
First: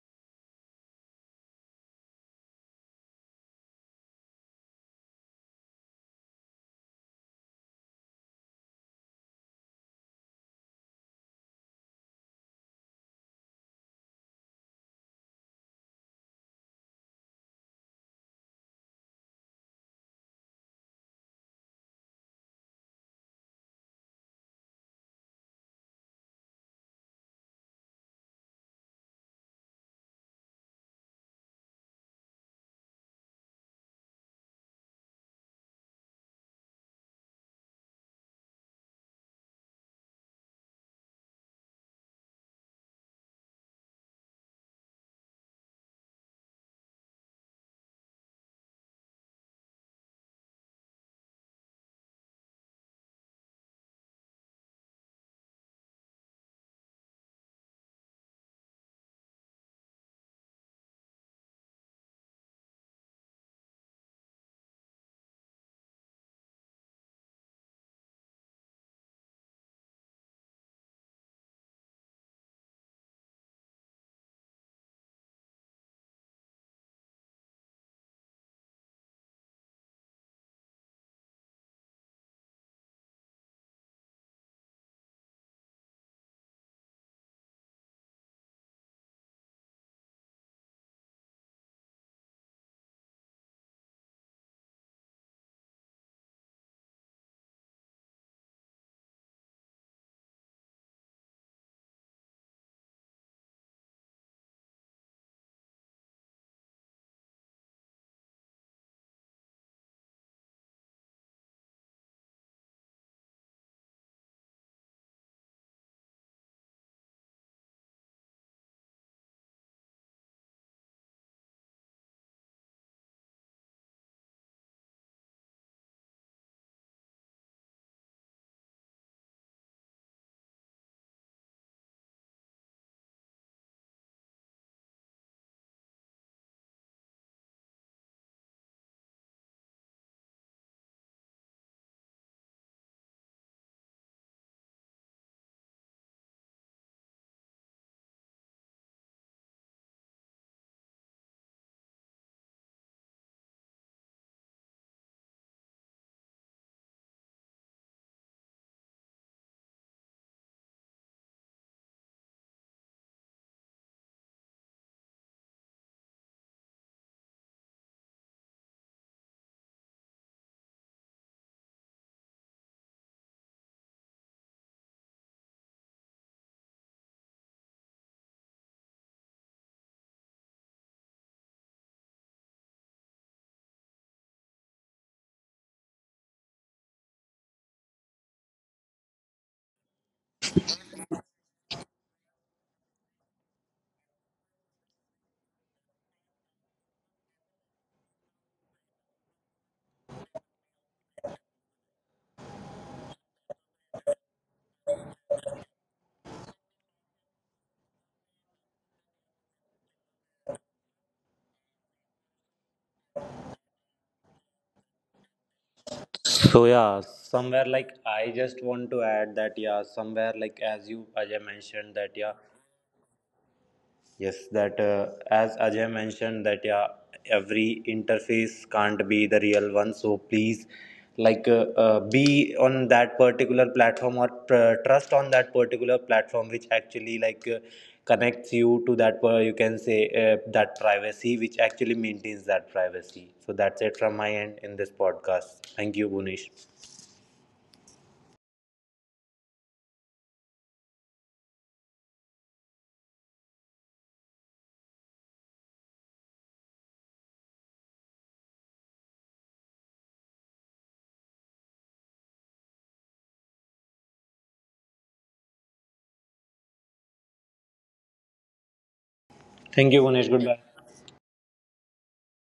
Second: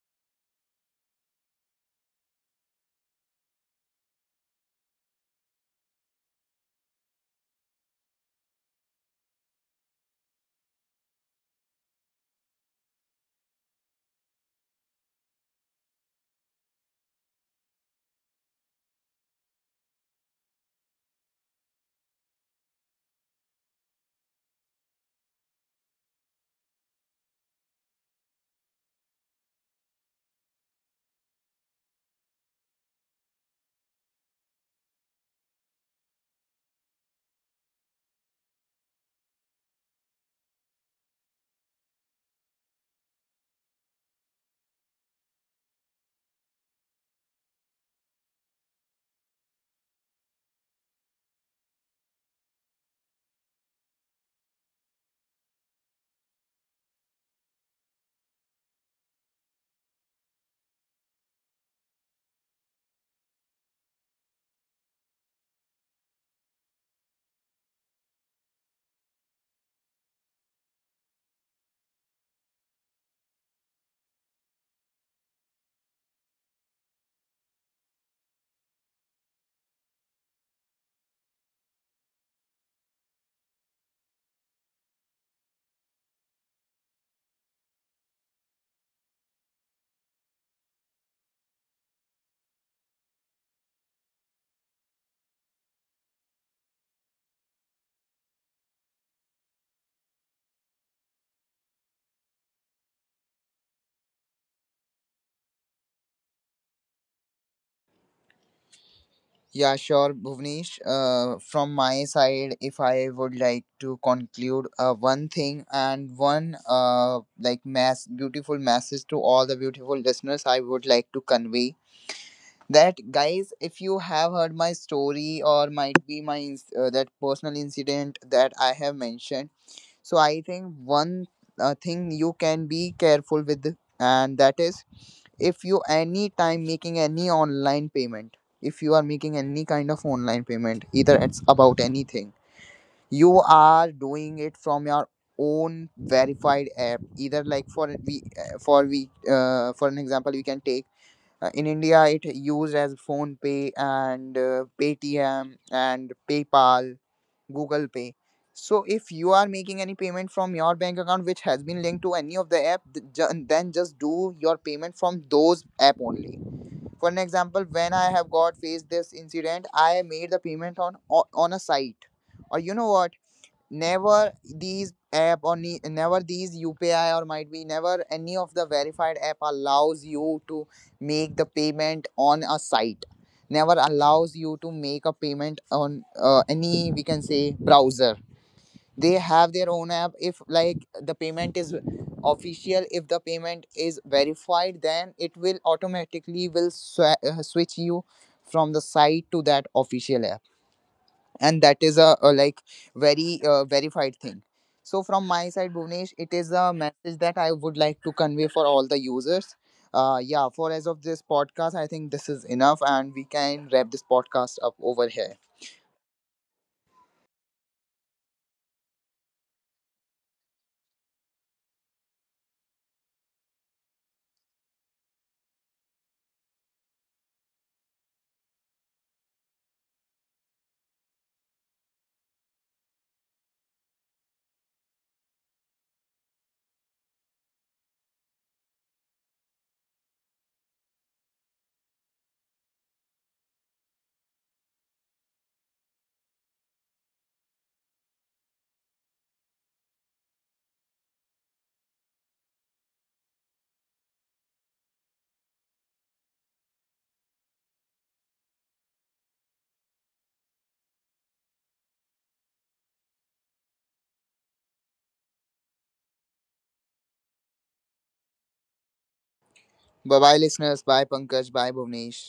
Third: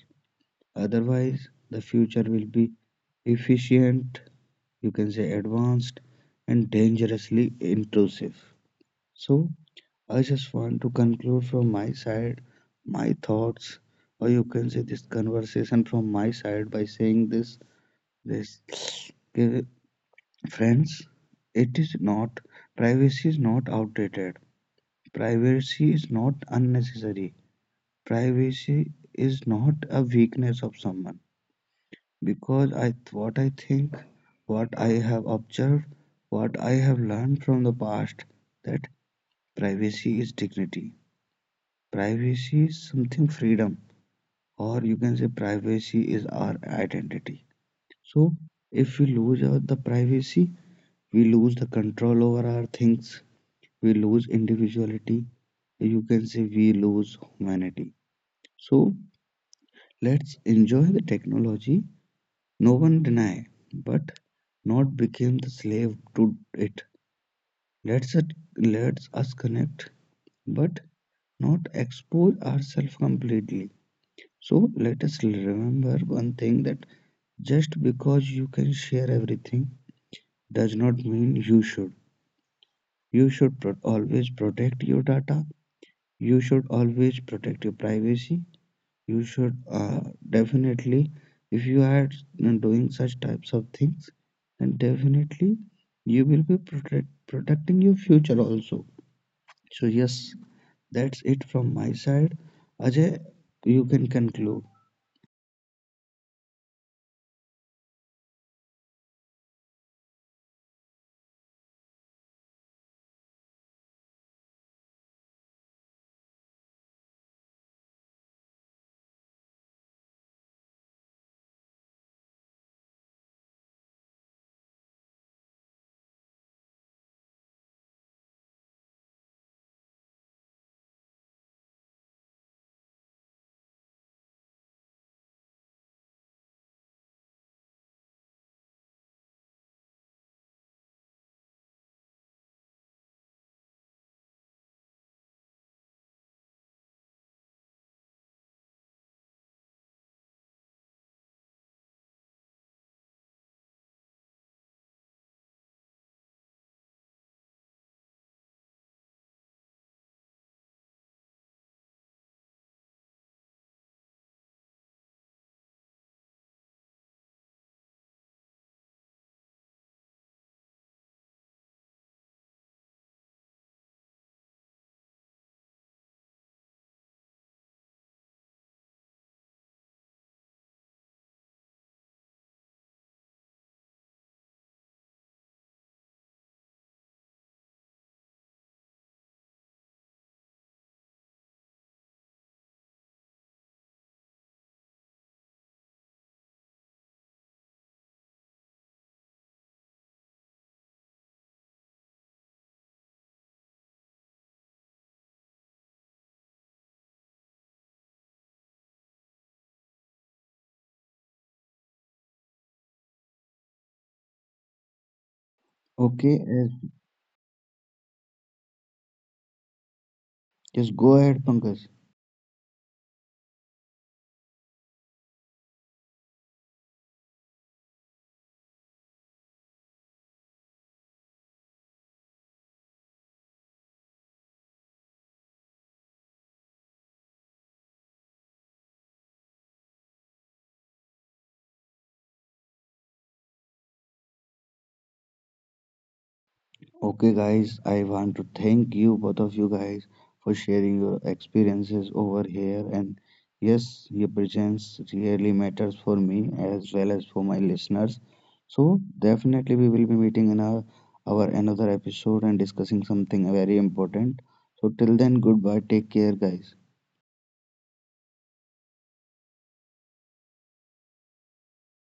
[SPEAKER 1] Otherwise, the future will be efficient, you can say advanced, and dangerously intrusive. So, I just want to conclude from my side my thoughts, or you can say this conversation from my side by saying this, this, friends, it is not. Privacy is not outdated. Privacy is not unnecessary. Privacy is not a weakness of someone, because I what I think, what I have observed, what I have learned from the past, that privacy is dignity. Privacy is something freedom, or you can say privacy is our identity. So if we lose our, the privacy, we lose the control over our things, we lose individuality, you can say we lose humanity. So let's enjoy the technology, no one deny, but not become the slave to it. Let's it us connect, but not expose ourselves completely. So let us remember one thing, that just because you can share everything does not mean you should. You should pro- always protect your data, you should always protect your privacy, you should definitely. If you are doing such types of things, then definitely you will be protect, protecting your future also. So yes, that's it from my side. Ajay, you can conclude.
[SPEAKER 3] yeah, sure, Bhuvnesh. From my side, if I would like to conclude one thing, and one, uh, like mass beautiful message to all the beautiful listeners, I would like to convey that, guys, if you have heard my story, or might be my that personal incident that I have mentioned. So I think one thing you can be careful with, and that is, if you any time making any online payment, if you are making any kind of online payment, either it's about anything, you are doing it from your own verified app, either like for an example we can take, in India, it used as Phone Pay, and Paytm, and PayPal, Google Pay. So if you are making any payment from your bank account which has been linked to any of the app, then just do your payment from those app only. For an example, when I have got faced this incident, I made the payment on a site, or you know what? Never these app, or never these UPI, or might be never any of the verified app allows you to make the payment on a site, never allows you to make a payment on any, we can say, browser. They have their own app. If like the payment is official, if the payment is verified, then it will automatically will switch you from the site to that official app, and that is a like very verified thing. So from my side, Bhuvnesh, it is a message that I would like to convey for all the users. Yeah, for as of this podcast, I think this is enough, and we can wrap this podcast up over here.
[SPEAKER 1] Okay,
[SPEAKER 2] So yeah, somewhere like I just want to add that yeah, somewhere like as
[SPEAKER 1] just
[SPEAKER 2] you
[SPEAKER 1] go
[SPEAKER 2] as
[SPEAKER 1] ahead
[SPEAKER 2] I
[SPEAKER 1] Pankaj.
[SPEAKER 2] mentioned that yeah. Yes, that as Ajay mentioned that yeah, every interface can't be the real one. So please, like, be on that particular platform or trust on that particular platform which actually like connects you to that. Per you can say that privacy which actually maintains that privacy. So that's it from my end in this podcast. Thank you, Gunesh.
[SPEAKER 1] Okay, guys, I want to thank you, both of you guys, for sharing your experiences over here. And yes, your presence really matters for me as well as for my listeners. So, definitely, we will be meeting in our another episode and discussing something very important. So, till then, goodbye. Take care, guys.
[SPEAKER 2] Thank you, Gunesh.
[SPEAKER 3] Bye bye,
[SPEAKER 2] Goodbye.
[SPEAKER 3] listeners, bye, Pankaj, bye, Bhuvnesh.